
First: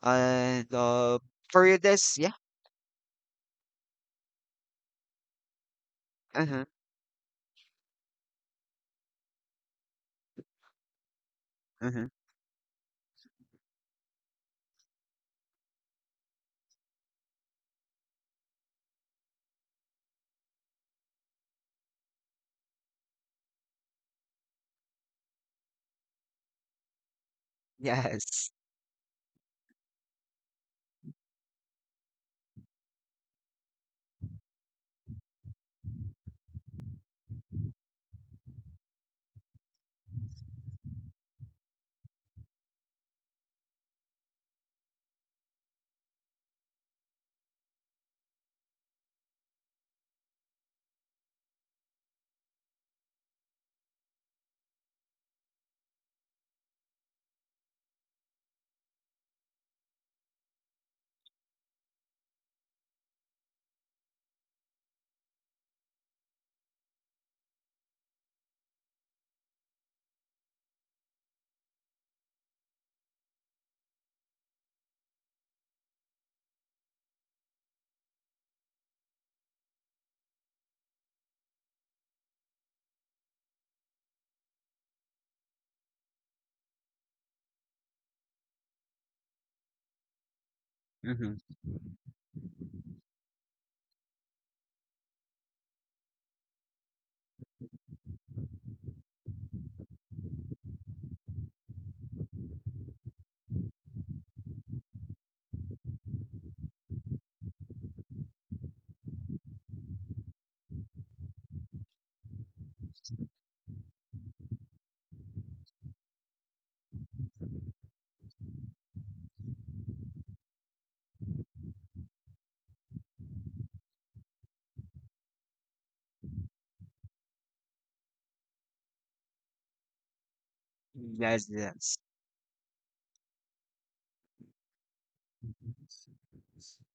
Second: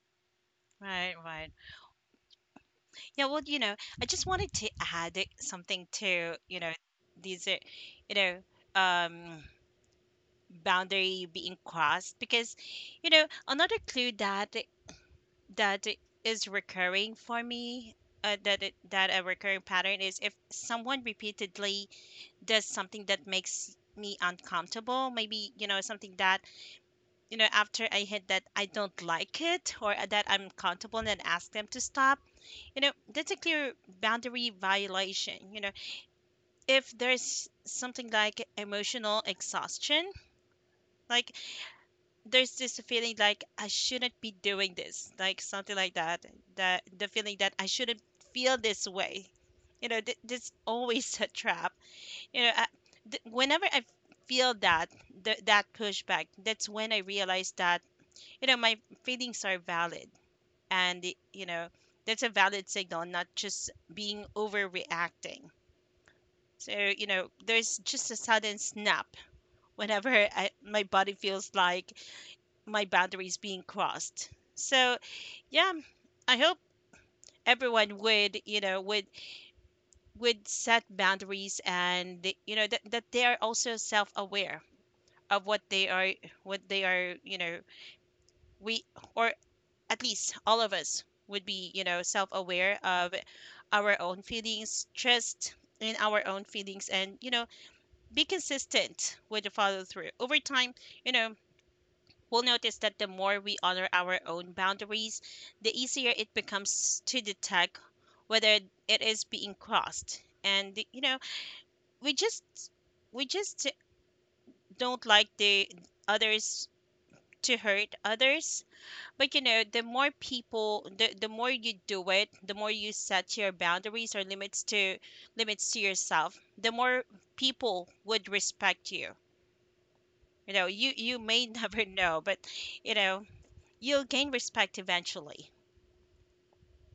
S1: And
S2: Right, right.
S1: for this, yeah.
S2: Yeah, well, you know, I just wanted to add something to, you
S1: Uh-huh.
S2: know, these, you know, um, boundary being
S1: Uh-huh.
S2: crossed, because, you know, another clue that is recurring for me, that a recurring pattern is if someone repeatedly does something that makes me uncomfortable, maybe, you know, something that, you know, after I hit that
S1: Yes.
S2: I don't like it or that I'm comfortable, and then ask them to stop, you know, that's a clear boundary violation. You know, if there's something like emotional exhaustion, like there's this feeling like I shouldn't be doing this, like something like that, that the feeling that I shouldn't feel this way. You know, this always a trap. You know, I, Whenever I feel that pushback, that's when I realize that, you know, my feelings are valid and you know that's a valid signal, not just being overreacting. So you know there's just a sudden snap whenever my body feels like my boundaries being crossed. So yeah, I hope everyone would, you know, would set boundaries, and you know that they are also self-aware of what they are, what they are you know we or at least all of us
S1: Mm-hmm.
S2: would be, you know, self aware of our own feelings, trust in our own feelings, and, you know, be consistent with the follow through. Over time, you know, we'll notice that the more we honor our own boundaries, the easier it becomes to detect whether it is being crossed. And, you know, we just we just don't like the others to hurt others. But you know, the more you do it, the more you set your boundaries or limits to yourself, the more people would respect you. You know, you may
S1: Yes,
S2: never
S1: yes.
S2: know, but you know, you'll gain respect eventually.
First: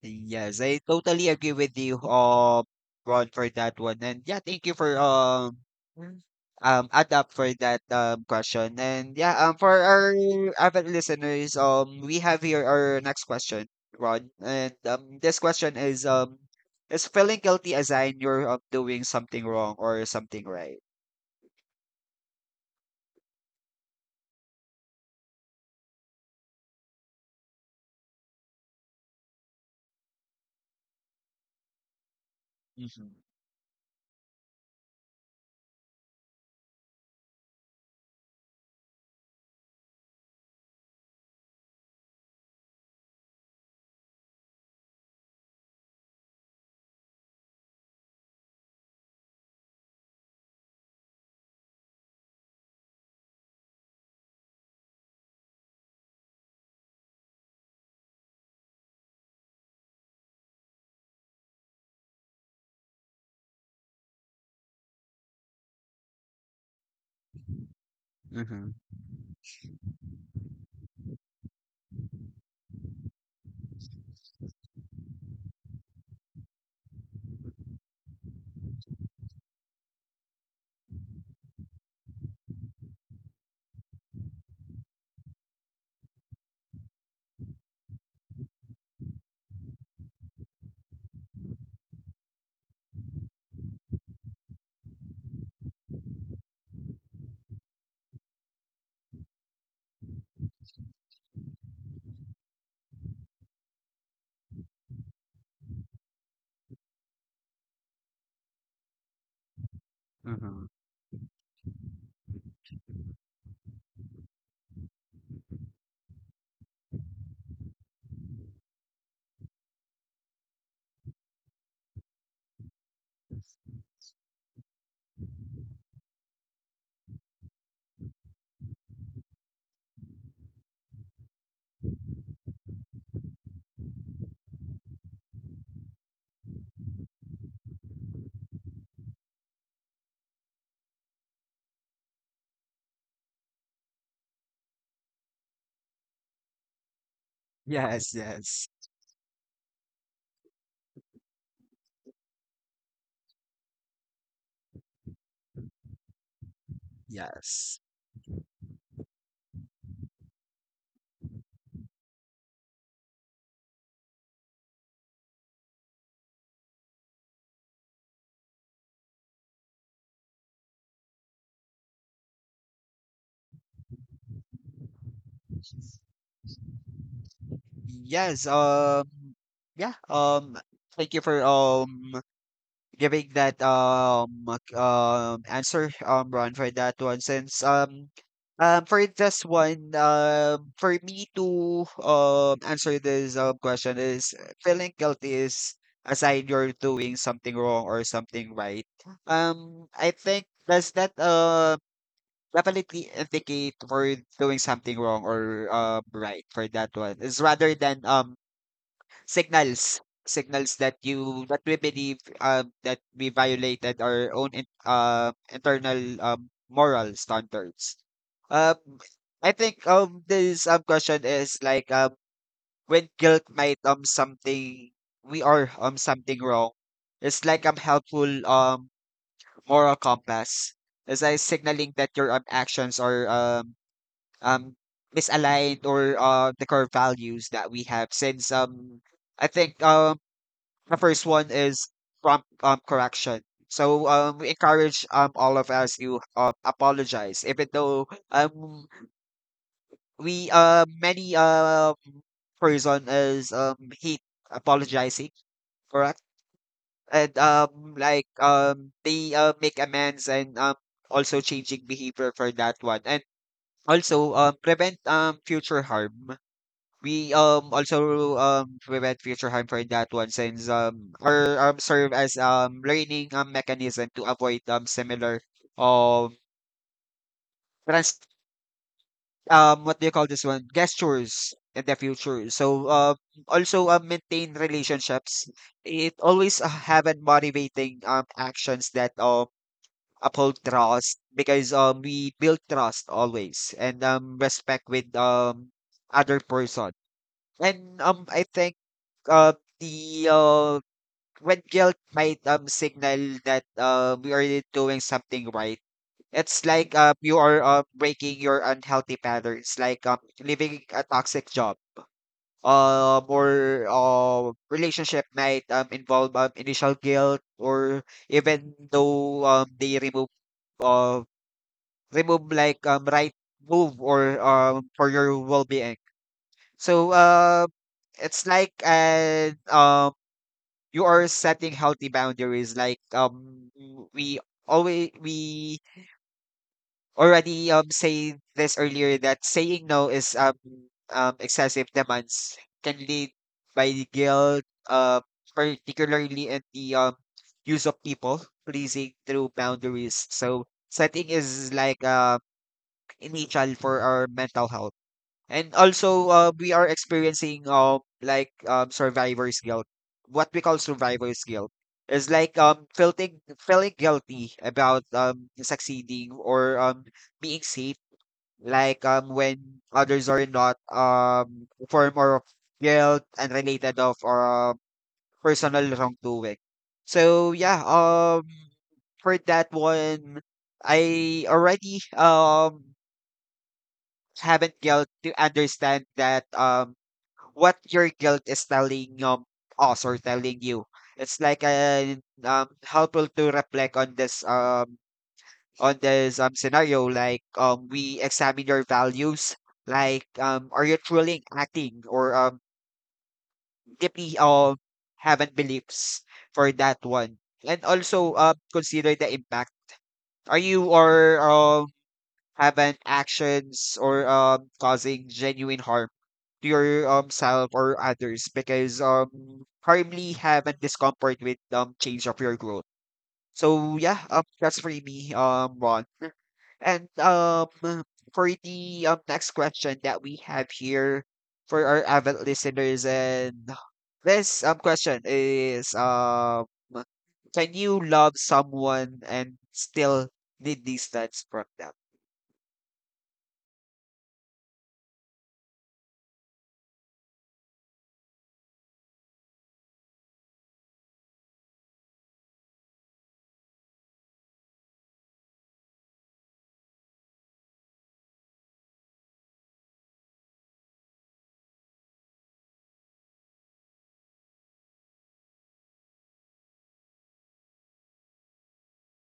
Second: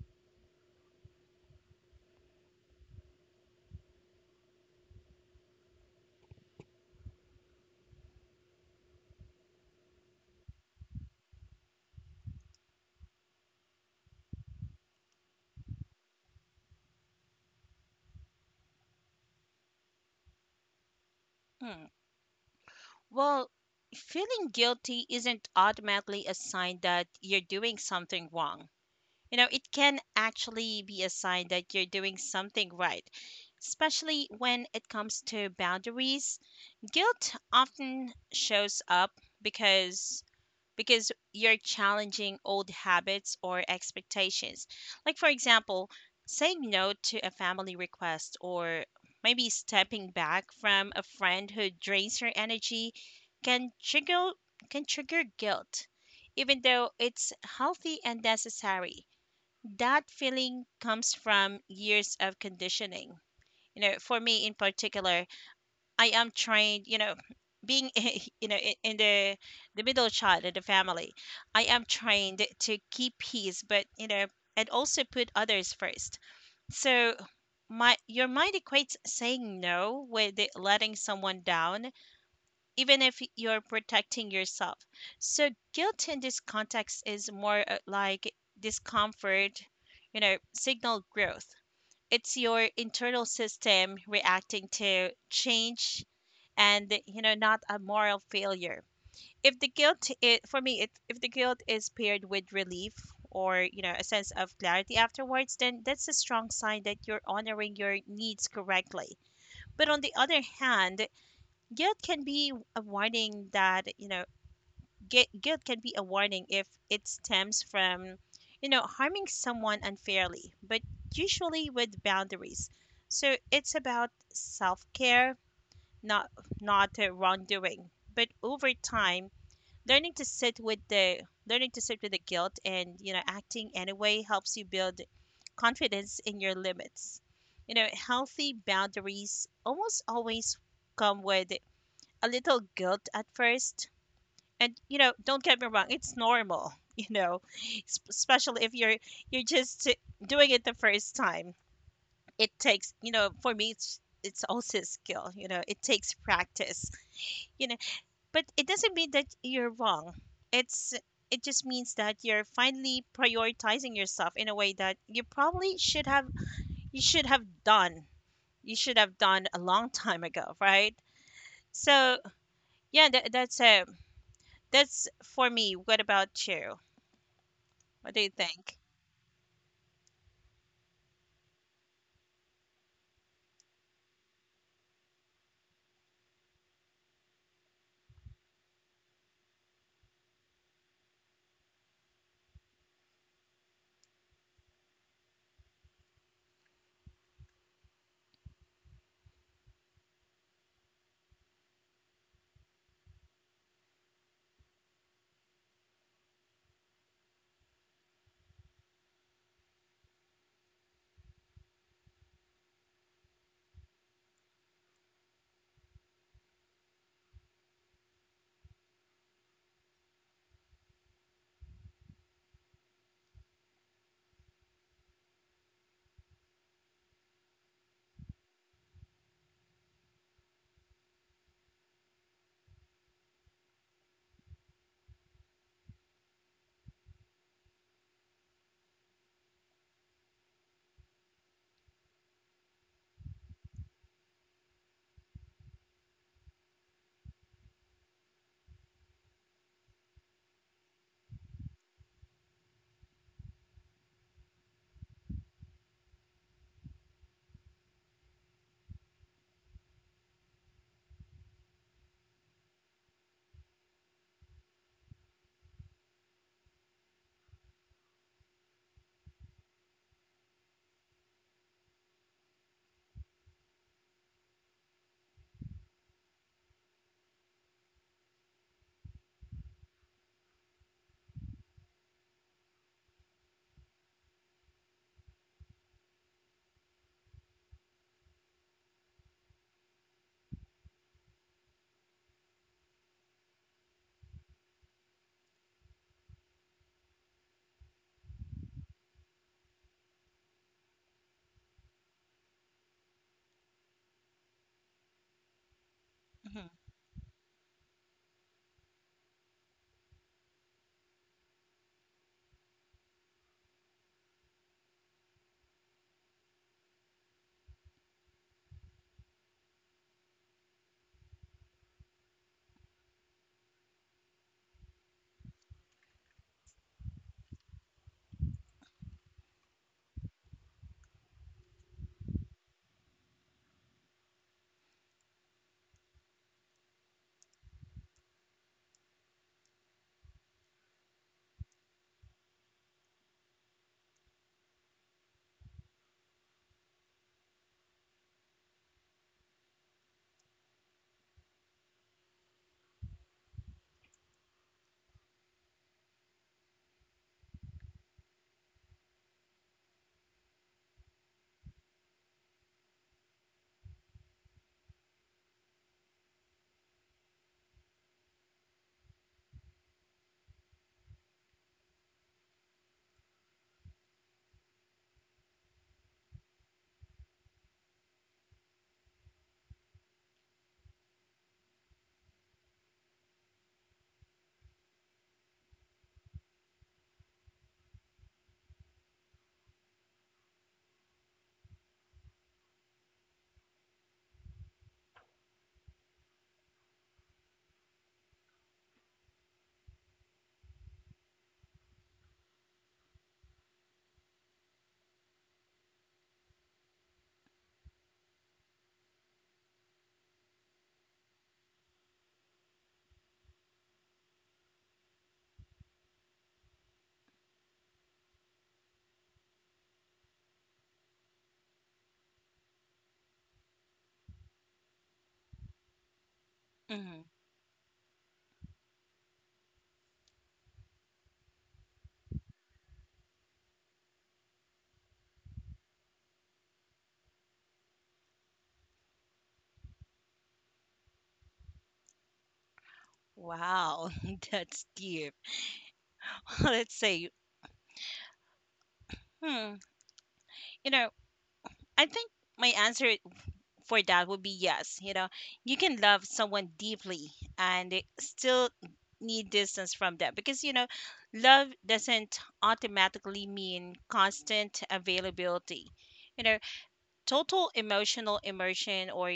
S1: Yes, I totally agree with you, Ron, for that one. And yeah, thank you for Mm. Add up for that question. And yeah, for our avid listeners, we have here our next question, Ron. And this question is, is feeling guilty a sign you're, doing something wrong or something right?
S2: Hmm. Well, feeling guilty isn't automatically a sign that you're doing something wrong. You know, it can actually be a sign that you're doing something right,
S1: Mm-hmm.
S2: especially when it comes to boundaries. Guilt often shows up because because you're challenging old habits or expectations. Like for example, saying no to a family request, or maybe stepping back from a friend who drains your energy, can trigger guilt, even though it's healthy and necessary. That feeling comes from years of conditioning. You know, for me in particular, I am trained, you know, being you know
S1: Mm-hmm.
S2: in the middle child of the family, I am trained to keep peace, but you know, and also put others first. So my your mind equates saying no with it letting someone down, even if you're protecting yourself. So guilt in this context is more like discomfort, you know, signal growth. It's your internal system reacting to change, and you know, not a moral failure. If the guilt it for me it, If the guilt is paired with relief or, you know, a sense of clarity afterwards, then that's a strong sign that you're honoring your needs correctly. But on the other
S1: Mm-hmm.
S2: hand, guilt can be a warning that, guilt can be a warning if it stems from, you know, harming someone unfairly, but usually with boundaries. So it's about self-care, not wrongdoing. But over time, learning to sit with the learning to sit with the guilt, and you know, acting anyway helps you build confidence in your limits. You know, healthy boundaries almost always come with a little guilt at first, and you know, don't get me wrong, it's normal. You know,
S1: Yes,
S2: especially
S1: yes.
S2: if you're just doing it the first time. It takes, you know, for me, it's also a skill, you know. It takes practice, you know,
S1: Yes.
S2: but it doesn't mean that you're wrong. it's it just means that you're finally prioritizing yourself in a way that you probably should have you should have done done a long time ago, right? So yeah, that's a that's for me. What about you? What do you
S1: Yes.
S2: think?
S1: Yeah. Thank you for giving that answer, Ron, for that one. Since For this one, for me to answer this question is feeling guilty is aside you're doing something wrong or something right. I think does that definitely indicate for doing something wrong or right for that one is rather than signals, signals that you that we believe that we violated our own internal, moral standards. Um i think um this question is like when guilt might something we are something wrong. It's like helpful moral compass. It's like signaling that your actions are um misaligned or the core values that we have. Since I think the first one is prompt, correction. So, we encourage, all of us to, apologize, even though, we many person is, hate apologizing, correct? And, they make amends, and, also changing behavior for that one, and also, prevent, future harm. We also prevent future harm for that one, since or serve as learning mechanism to avoid similar, um trans what do you call this one, gestures in the future. So also maintain relationships. It always have and motivating actions that uphold trust, because we build trust always and respect with other person. And I think, uh, the when guilt might signal that, we are doing something right. It's
S2: Mhm,
S1: like, you are, breaking your unhealthy patterns, like, leaving a toxic job. Or relationship might, involve, initial guilt, or even though, they remove, uh, right move or, for your well-being. So, it's like an, you are setting healthy boundaries, like we always we already say this earlier that saying no is excessive demands can lead by the guilt, uh particularly in the use of people pleasing through boundaries. So setting is like initial for our mental health. And also, we are experiencing survivor's guilt. What we call survivor's guilt is like um feeling guilty about succeeding or being safe. Like when others are not form or of guilt and related of or personal wrongdoing. So yeah, for that one, I already haven't guilt to understand that what your guilt is telling us or telling you. It's like a helpful to reflect on this, scenario. Like we examine your values. Like are you truly acting or deeply having beliefs for that one. And also consider the impact. Are you or haven't actions or causing genuine harm to your self or others, because hardly haven't discomfort with change of your growth. So yeah, that's for me, Ron. And
S2: mhm.
S1: for the next question that we have here for our avid listeners, and this question is, can you love someone and still need distance from them?
S2: Wow, that's deep. Let's say, hmm, you know, I think my answer for that would be yes. You know, you can love someone deeply and it still need distance from them, because, you know, love doesn't automatically mean constant availability. You know, total emotional immersion, or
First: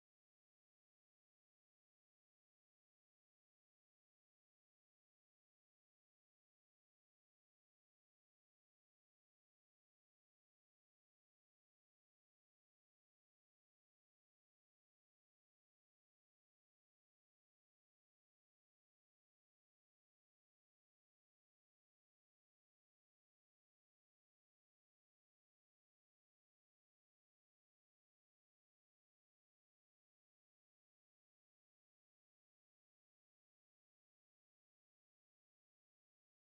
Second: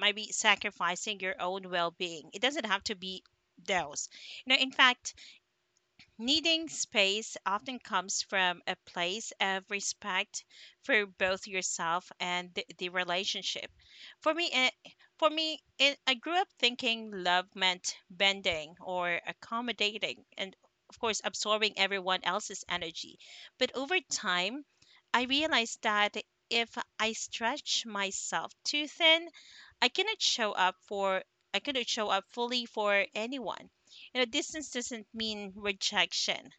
S2: maybe sacrificing your own well being. It doesn't have to be those. You know, in fact, needing space often comes from a place of respect for both yourself and the relationship. For me, eh, for me, I grew up thinking love meant bending or accommodating, and of course, absorbing everyone else's energy. But over time, I realized that if I stretch myself too thin, I cannot show up for I cannot show up fully for anyone. You know, distance doesn't mean rejection.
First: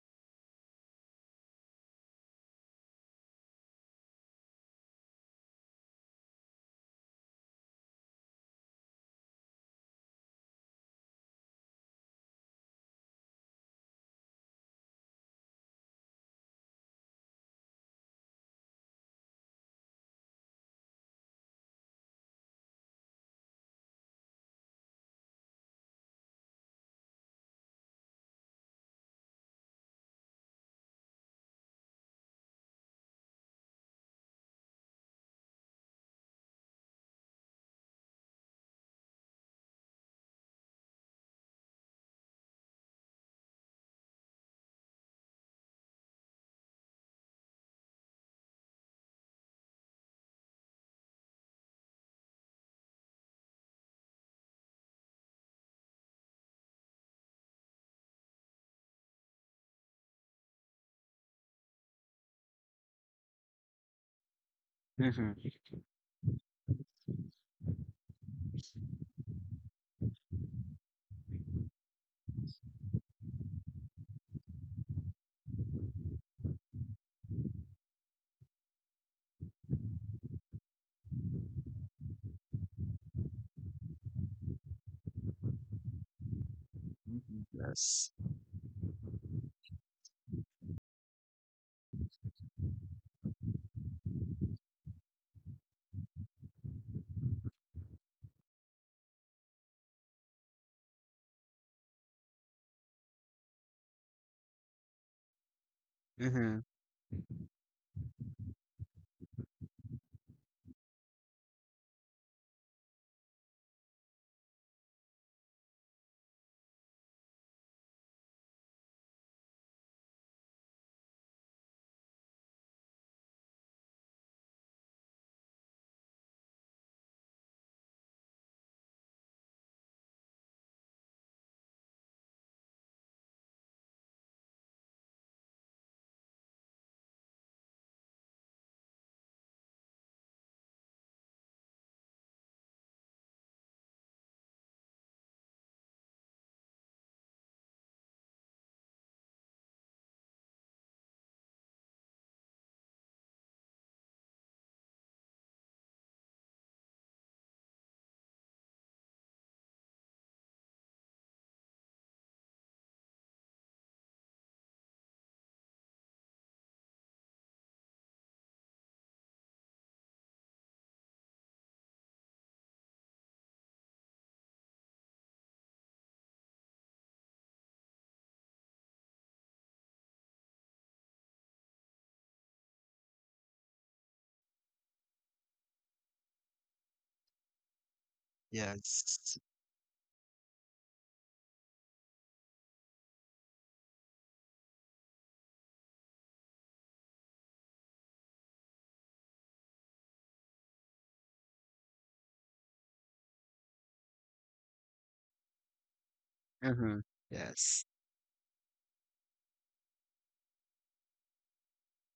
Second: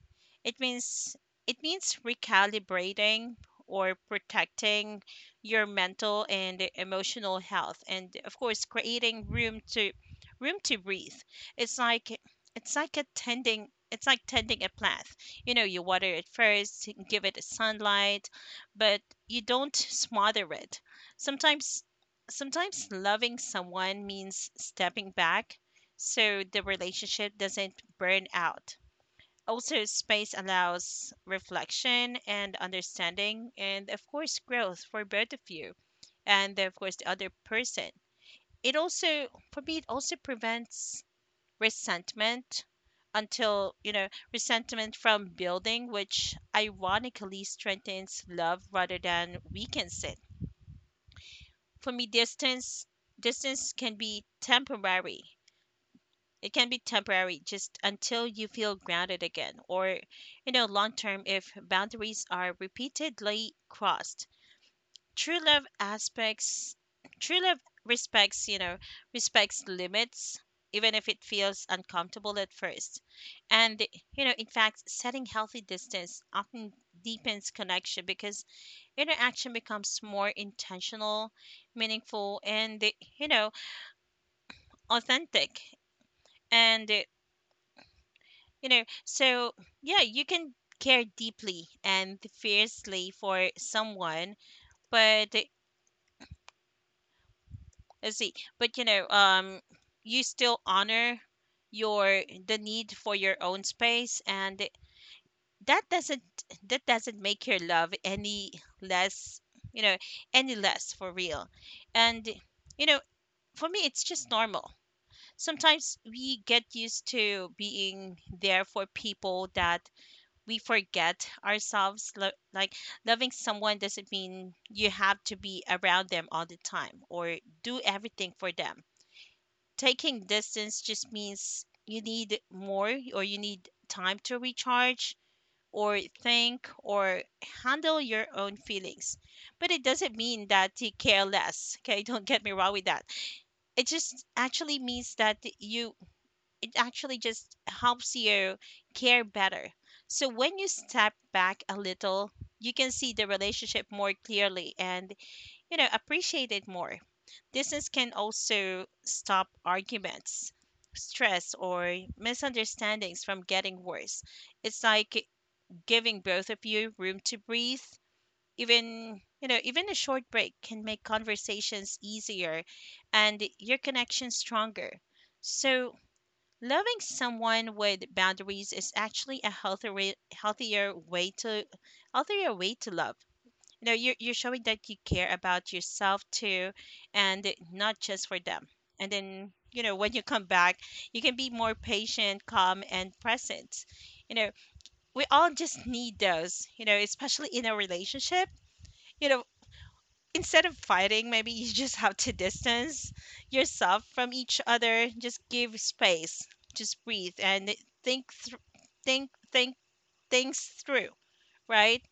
S2: It means recalibrating, or protecting your mental and emotional health, and of course creating room to breathe. It's like it's like attending it's like tending a plant. You know, you water it first, give it sunlight, but you don't smother it. Sometimes loving someone means stepping back so the relationship doesn't burn out. Also, space allows reflection and understanding, and of course, growth for both of you, and, of course, the other person. It also, for me, it also prevents resentment until, you know, resentment from building, which ironically strengthens love rather than weakens it. For me, distance can be temporary. It can be temporary just until you feel grounded again, or you know, long term if boundaries are repeatedly crossed. true love aspects True love respects, you know, respects limits, even if it feels uncomfortable at first. And you know, in fact, setting healthy distance often deepens connection because interaction becomes more intentional, meaningful, and you know, authentic. And eh,
S1: Mhm. Yes.
S2: you know, so yeah, you can care deeply and fiercely for someone, but let's see, you know, you still honor your the need for your own space, and that doesn't
S1: Mhm.
S2: make your love any less, you know, any less for real. And eh, you know, for me, it's just normal. Sometimes we get used to being there for people that we forget ourselves. Like, loving someone doesn't mean you have to be around them all the time, or do everything for them. Taking distance just means you need more, or you need time to recharge, or think, or handle your own feelings. But it doesn't mean that you care less. Okay, don't get me wrong with that. It just actually means that you actually just helps you care better. So when you step back a little, you can see the relationship more clearly and, you know, appreciate it more. Distance can also stop arguments, stress, or misunderstandings from getting worse. It's like giving both of you room to breathe. Even, even a short break can make conversations easier and your connection stronger. So, Loving someone with boundaries is actually a healthier way to love. You know, you're showing that you care about yourself too, and not just for them. And
S1: Yes.
S2: then, you know, when you come back, you can be more patient, calm, and present. You know, we all just need those. You know, especially in a relationship. You know, instead of fighting, maybe you just have to distance yourself from each other. Just give space.
S1: Mhm.
S2: Just breathe and
S1: Yes.
S2: think, thr think things through. Right?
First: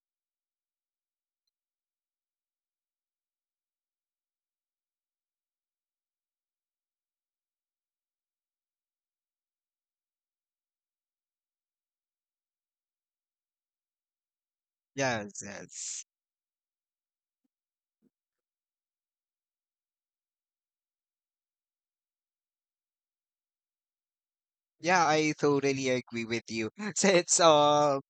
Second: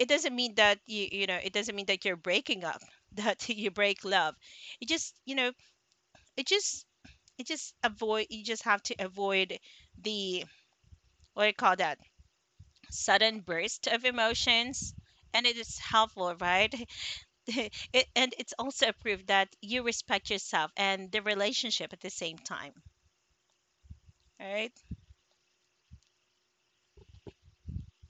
S2: It doesn't mean that it doesn't mean that you're breaking up, that you break love. It just you know it just it just avoid. You just have to avoid the what do you call that sudden burst of emotions,
S1: Yes,
S2: and it is
S1: yes.
S2: helpful, right? And it's also a proof that you respect yourself and the relationship at the same time. All right?
S1: Yeah, I totally agree with you. Since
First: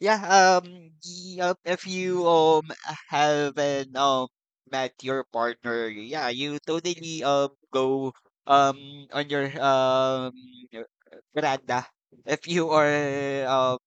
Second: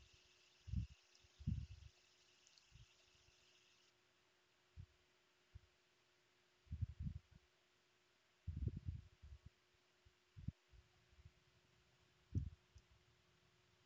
S1: Yeah, yeah, if you haven't met your partner, yeah, you totally go um on your uh, veranda. If you are um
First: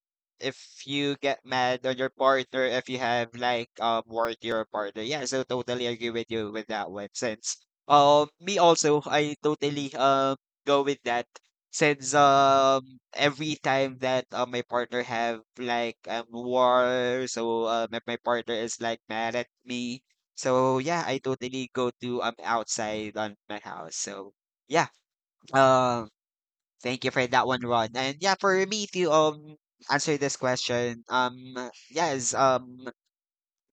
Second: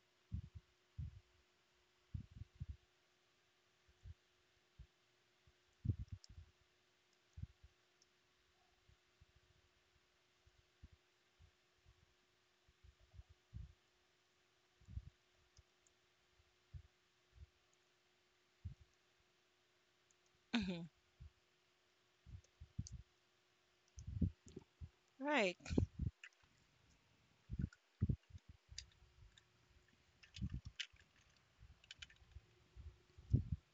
S1: if you get mad on your partner, if you have like word to your partner, yeah, so totally agree with you with that one. Since Me also, I totally go with that, since every time that my partner have like war, so if my partner is like mad at me, so
S2: Mm-hmm.
S1: yeah, I totally go to outside on my house. So yeah,
S2: Right.
S1: um thank you for that one, Ron. And yeah, for me to answer this question, yes,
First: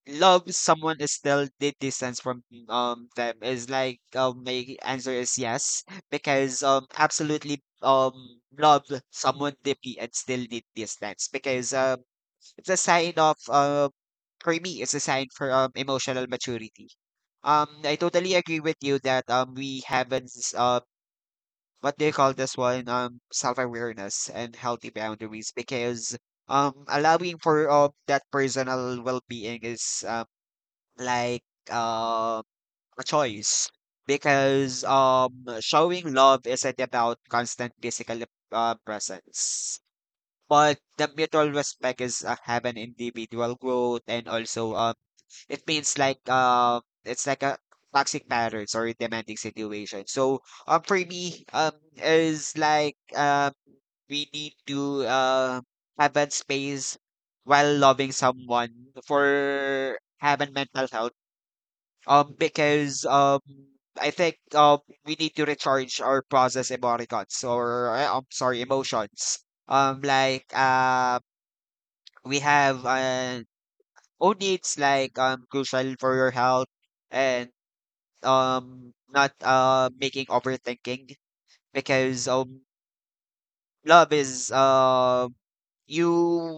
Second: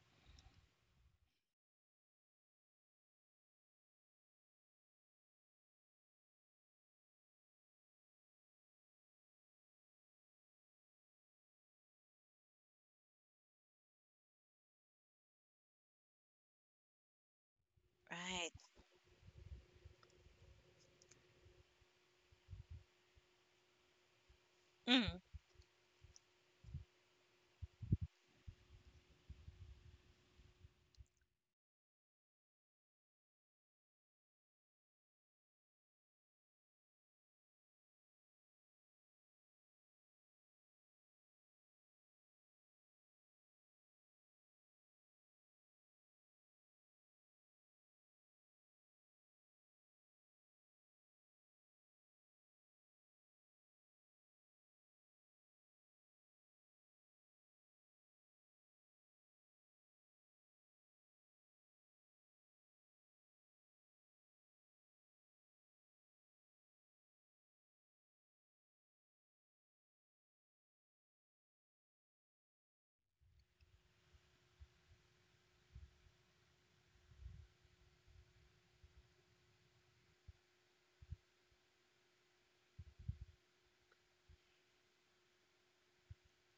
S1: love someone is still the distance from them is like my answer is yes, because absolutely love someone deeply and still the distance, because it's a sign of for me, it's a sign for emotional maturity. I totally
S2: Right.
S1: agree with you that we haven't s- what do you call this one, self awareness and healthy
S2: Mm.
S1: boundaries, because allowing for that personal well being is like um a choice, because showing love isn't about constant physical, presence, but the mutual respect is have an individual growth, and also it means like it's like a toxic patterns or demanding situation. So for me is like, we need to have that space while loving someone, for having mental health, because, I think we need to recharge or process emoticons, or I'm sorry, emotions. Like, we have, own needs, like crucial for your health, and not making overthinking, because love is, you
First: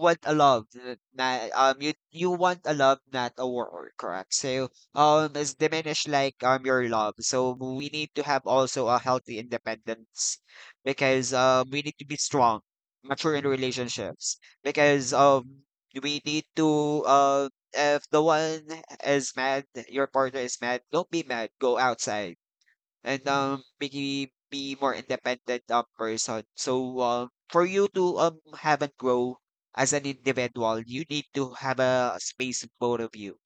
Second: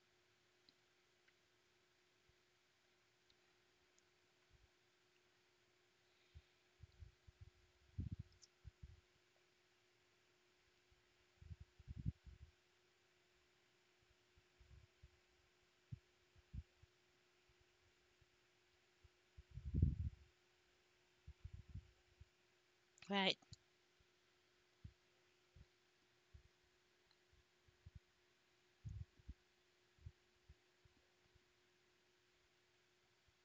S1: want a love, n- na you want a love, not a war, correct? So it's diminished like your love, so we need to have also a healthy independence, because we need to be strong, mature in relationships, because we need to, if the one is mad, your partner is mad, don't be mad, go outside, and
S2: Right.
S1: making me more independent person. So for you to have and grow as an individual, you need to have a space, both of you.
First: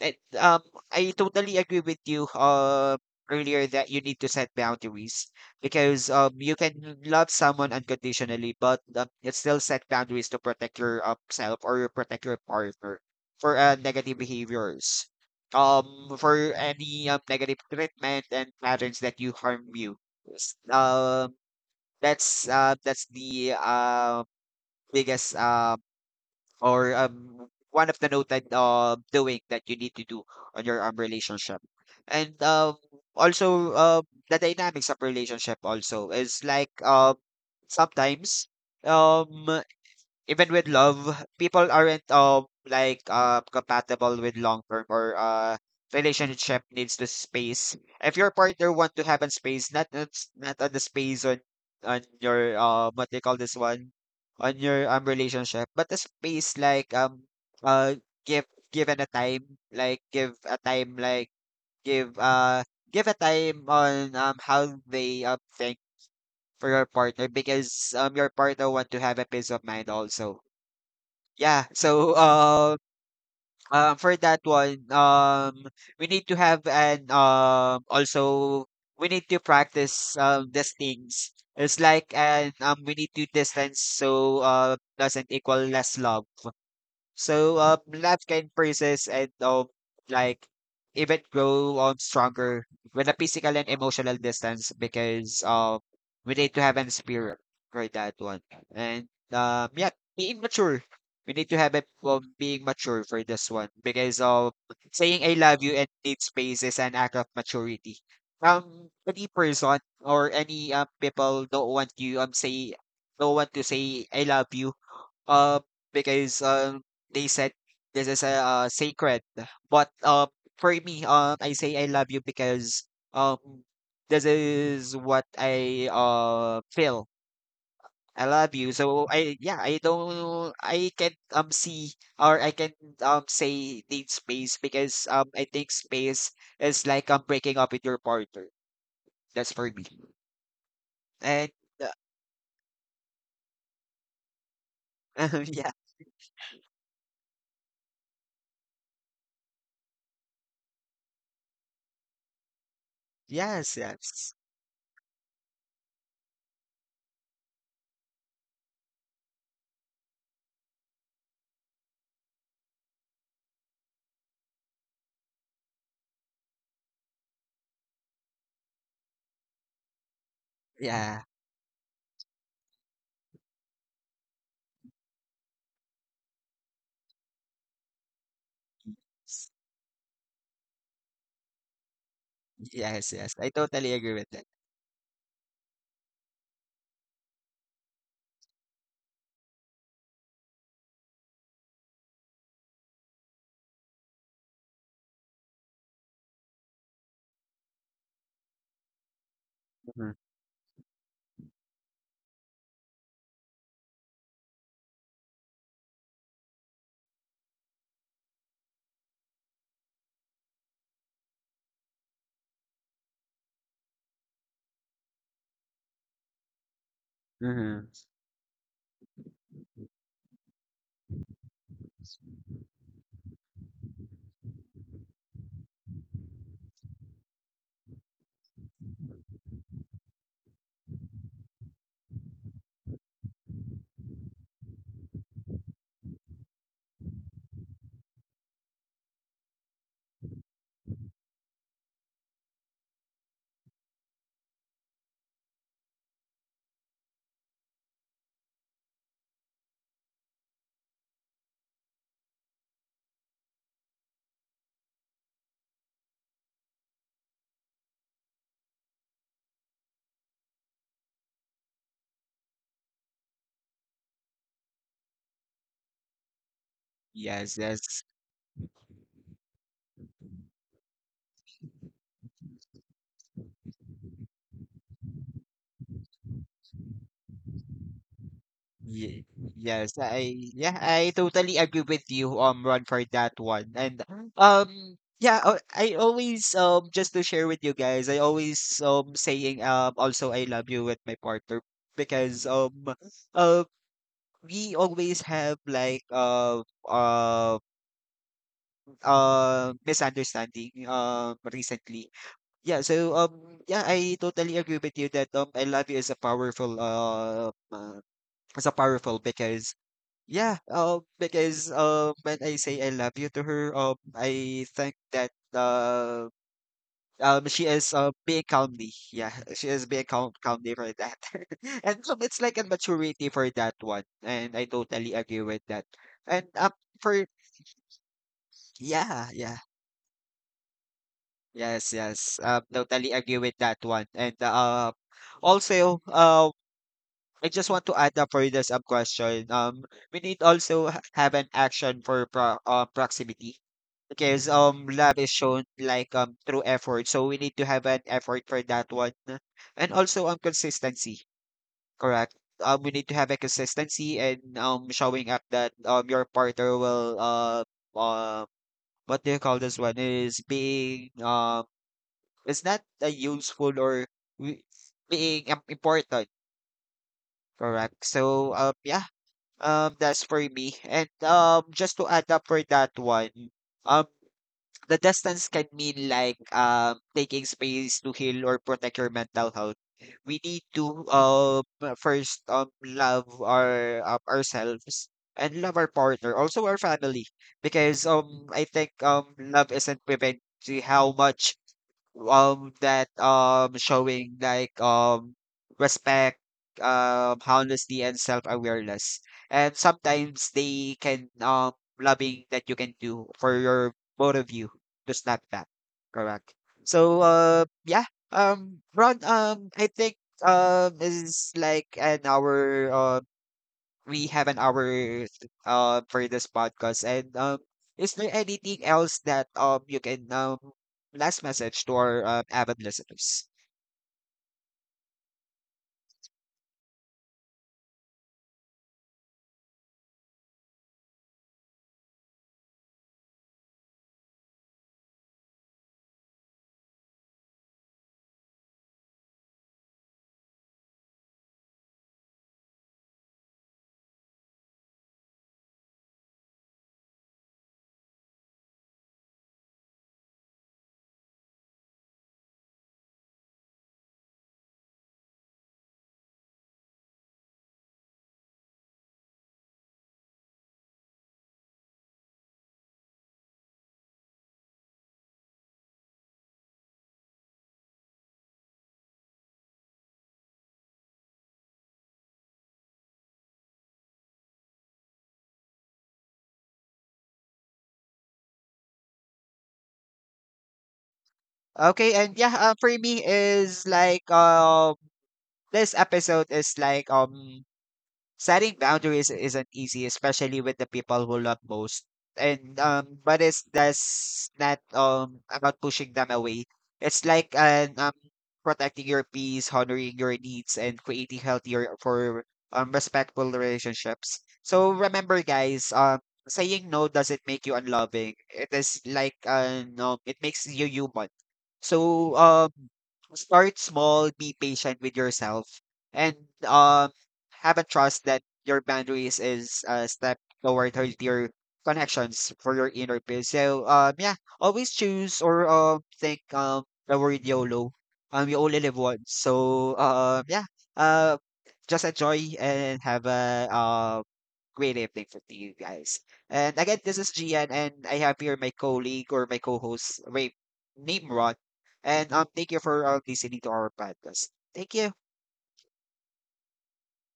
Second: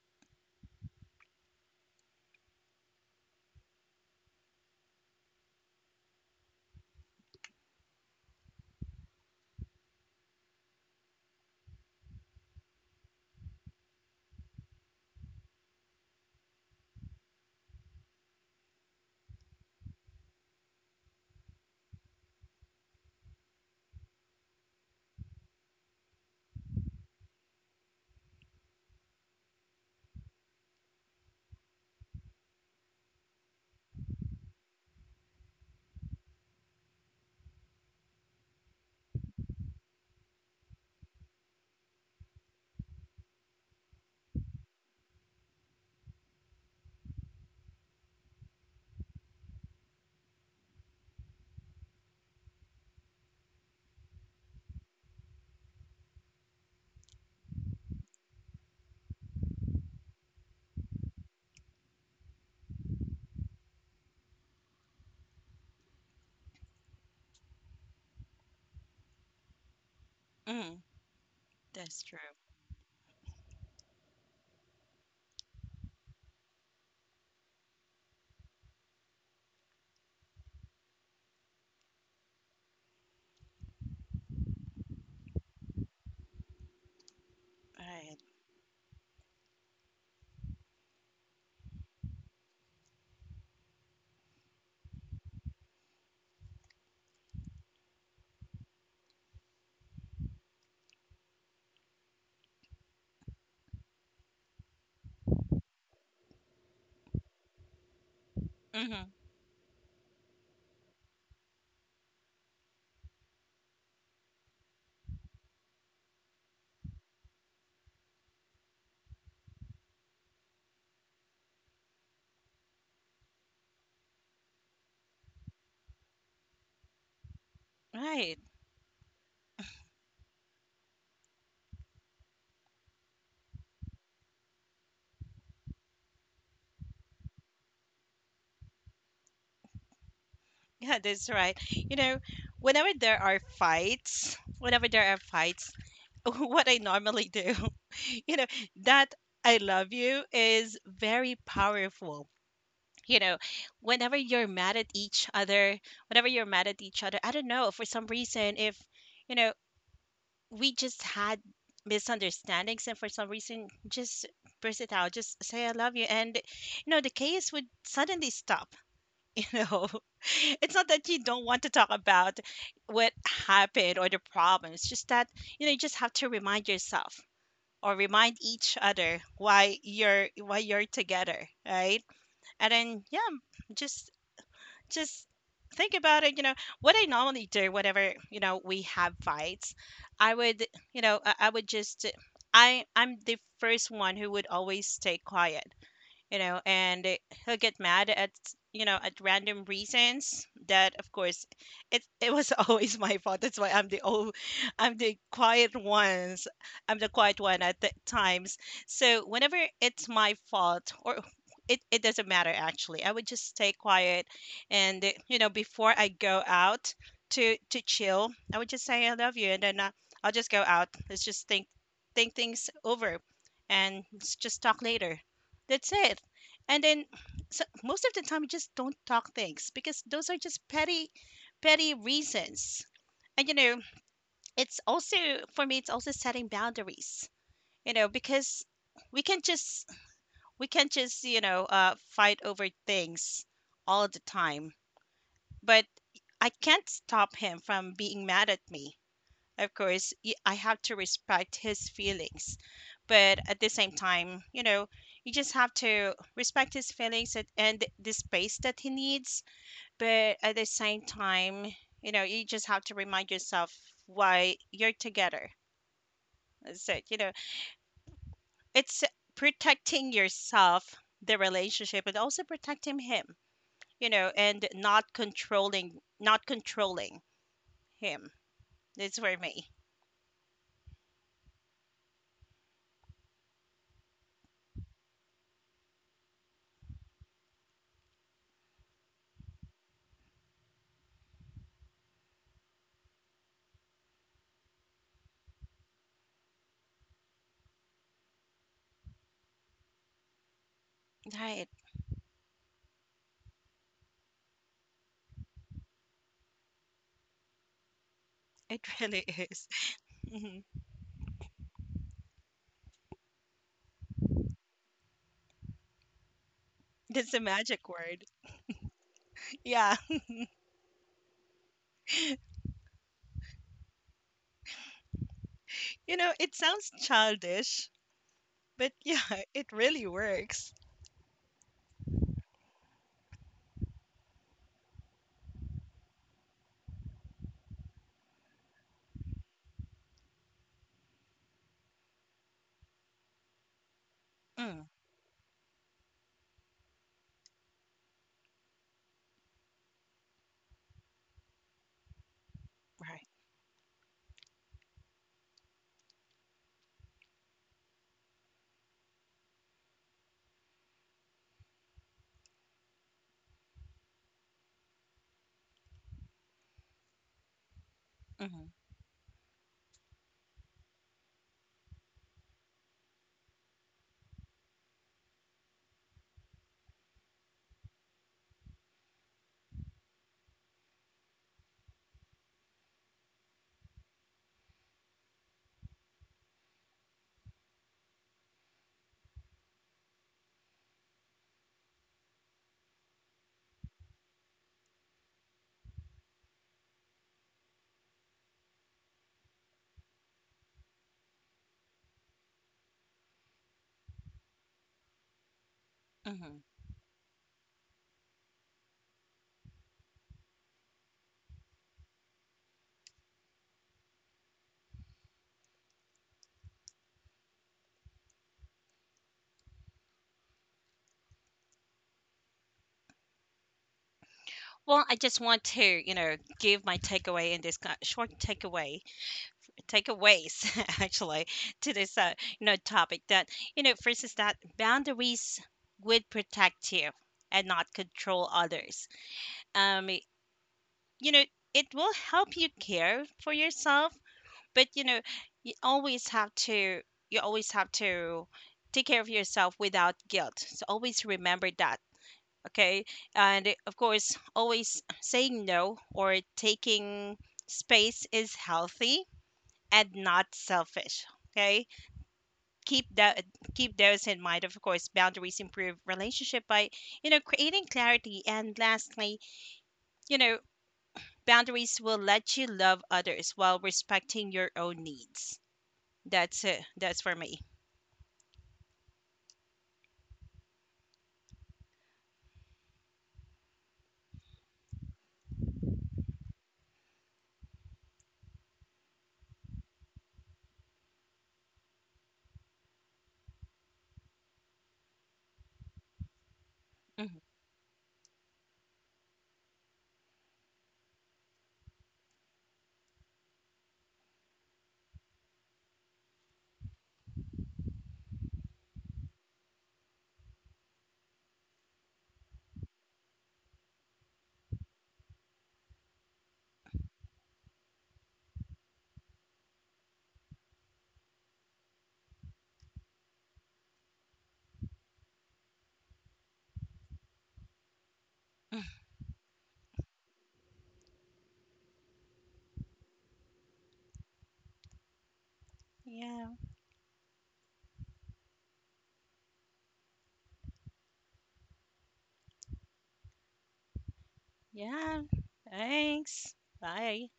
S1: And, I totally agree with you earlier that you need to set boundaries, because you can love someone unconditionally, but, it's still set boundaries to protect your self or your protect your partner for, negative behaviors, for any, negative treatment and patterns that you harm you. S- Um, that's the, biggest, one of the noted, doing that you need to do on your, relationship. And, the dynamics of relationship also is like, sometimes, um even with love, people aren't compatible with long term, or relationship needs to space. If your partner want to have a space, not on the space on your what they call this one on your relationship, but a space like uh give given a time, like give a time, like give give a time on how they think for your partner, because your partner want to have a peace of mind also.
S2: Mm.
S1: Yeah,
S2: That's
S1: so,
S2: true.
S1: for that one, we need to have an, also we need to practice, these things. It's like, and we need to distance, so, doesn't equal less love. So love
S2: Right.
S1: can persist, and like even grow stronger with a physical and emotional distance, because we need to have an spirit for that one. And yeah, being mature. We need to have it, being mature for this one, because saying I love you and need space is an act of maturity.
S2: Mm-hmm.
S1: Any person or any people don't want you say, don't want to say I love you, uh because they said this is a, sacred, but for me, I say I love you because um this is what I feel. I
S2: Right.
S1: love you, so I yeah, I don't I can see or I can say need space, because I think space is like breaking up with your partner. That's for me.
S2: Yeah, that's
S1: And
S2: right.
S1: uh,
S2: You know, whenever there are fights,
S1: yeah
S2: what I normally do, you know, that I love you is very powerful, you know,
S1: yes
S2: whenever
S1: yes
S2: you're mad at each other, I don't know, for some reason, if, you know, we just had misunderstandings and for some reason just burst it out, just say I love you. And, you know, the chaos would suddenly stop, you know. It's not that you
S1: yeah.
S2: don't want to talk about what happened or the problem. It's just that, you know, you just have to remind yourself or remind each other why you're together, right? And then
S1: Yes,
S2: yeah,
S1: yes. I totally
S2: just
S1: agree with that.
S2: just think about it, you know, what I normally do whenever, you know, we have fights, I would, I would just I'm the first one who would always stay quiet, you know, and he'll get mad at, you know, at random
S1: Mhm,
S2: reasons that of course it was always my fault. That's why I'm the quiet one at the times. So whenever it's my fault or it doesn't matter, actually, I would just stay quiet and you know, before I go out to
S1: mhm.
S2: chill, I would just say I love you, and then I'll just go out. Let's just think things over, and just talk later. That's it. And then so most of the time you just don't talk things, because those are just petty reasons. And you know, it's also, for me, it's also setting boundaries, you know, because we can't just we can't just, you know, fight over things all the time. But I can't stop him from being mad at me. Of course, I have to respect his feelings. But at the same time, you know, you just have to respect his feelings and the space that he needs. But at the same time, you know, you just have to remind yourself why you're together. That's it. You know,
S1: Yes, yes.
S2: it's protecting yourself, the relationship, but also protecting him, you know, and not controlling him. That's
S1: Ye
S2: for me.
S1: Yes, I totally agree with you, Ron, for that one. And um yeah, I always, just to share with you guys, I always saying also I love you with my partner, because uh we always have like misunderstanding
S2: Right.
S1: recently. Yeah, so yeah, I totally agree with you that I love you is a powerful, as a
S2: It
S1: powerful,
S2: really is.
S1: because yeah, because when I say I love you to her, I think that
S2: That's a
S1: she
S2: magic
S1: is
S2: word.
S1: being calmly, yeah. She is
S2: Yeah.
S1: being calmly for that. And so it's like a maturity for that one, and I totally agree with that.
S2: You know,
S1: And
S2: it sounds
S1: for
S2: childish, but yeah,
S1: yeah, yeah.
S2: it really works.
S1: Yes, yes, totally agree with that one. And also I just want to add up for the sub question. We need also have an action for proximity, because
S2: Mm,
S1: love is shown like through effort. So we need to have an effort for that one, and also consistency. Correct. We need to
S2: right.
S1: have a consistency, and showing up that your partner will uh what do you call this one, is being it's not a useful, or we- being, important. Correct. So
S2: Hmm.
S1: yeah. That's for me. And just to add up for that one, um, the distance can mean like taking space to heal or protect your mental health. We need to first love our, ourselves and love our partner, also our family, because I think love isn't prevent to how much that showing like respect, honesty and self-awareness, and sometimes they can loving that you can do for your both of you to snap back, correct?
S2: Hmm.
S1: So yeah, Ron, I think is like an hour, we have an hour, for this podcast. And is there anything else that you can, last message to our, avid listeners?
S2: Well, I just want to, you know, give my takeaway in this short takeaways actually to this, you know, topic that, you know, first is that boundaries would protect you and not control others. Um, you know, it will help you care for yourself, but you know, you always have to you always have to take care of yourself without guilt. So always remember that. Okay. And eh, of course, always saying no or taking space is healthy and not selfish. Okay. Keep that. Keep those in mind. Of course, boundaries improve relationship by, you know, creating clarity. And lastly, you know, boundaries will let you love others while respecting your own needs. That's it. That's for me.
S1: Okay, and yeah, for me is like this episode is like setting boundaries isn't easy, especially with the people who love most. And but it's that's not about pushing them away. It's
S2: Mhm.
S1: like an protecting your peace, honoring your needs, and creating healthier for respectful relationships. So remember, guys, saying no doesn't make you unloving. It is like no, it makes you human. So start small, be patient with yourself, and um have a trust that your boundaries is a step toward healthier connections for your inner peace. So yeah, always choose or think the word YOLO. You only live once. So yeah. Uh just enjoy and have a great evening for you guys.
S2: Yeah.
S1: And again, this is Gian, and I have here my colleague, or my co host, Ray Nimrod. And thank you for listening to our podcast. Thank you.
S2: Yeah. Thanks. Bye.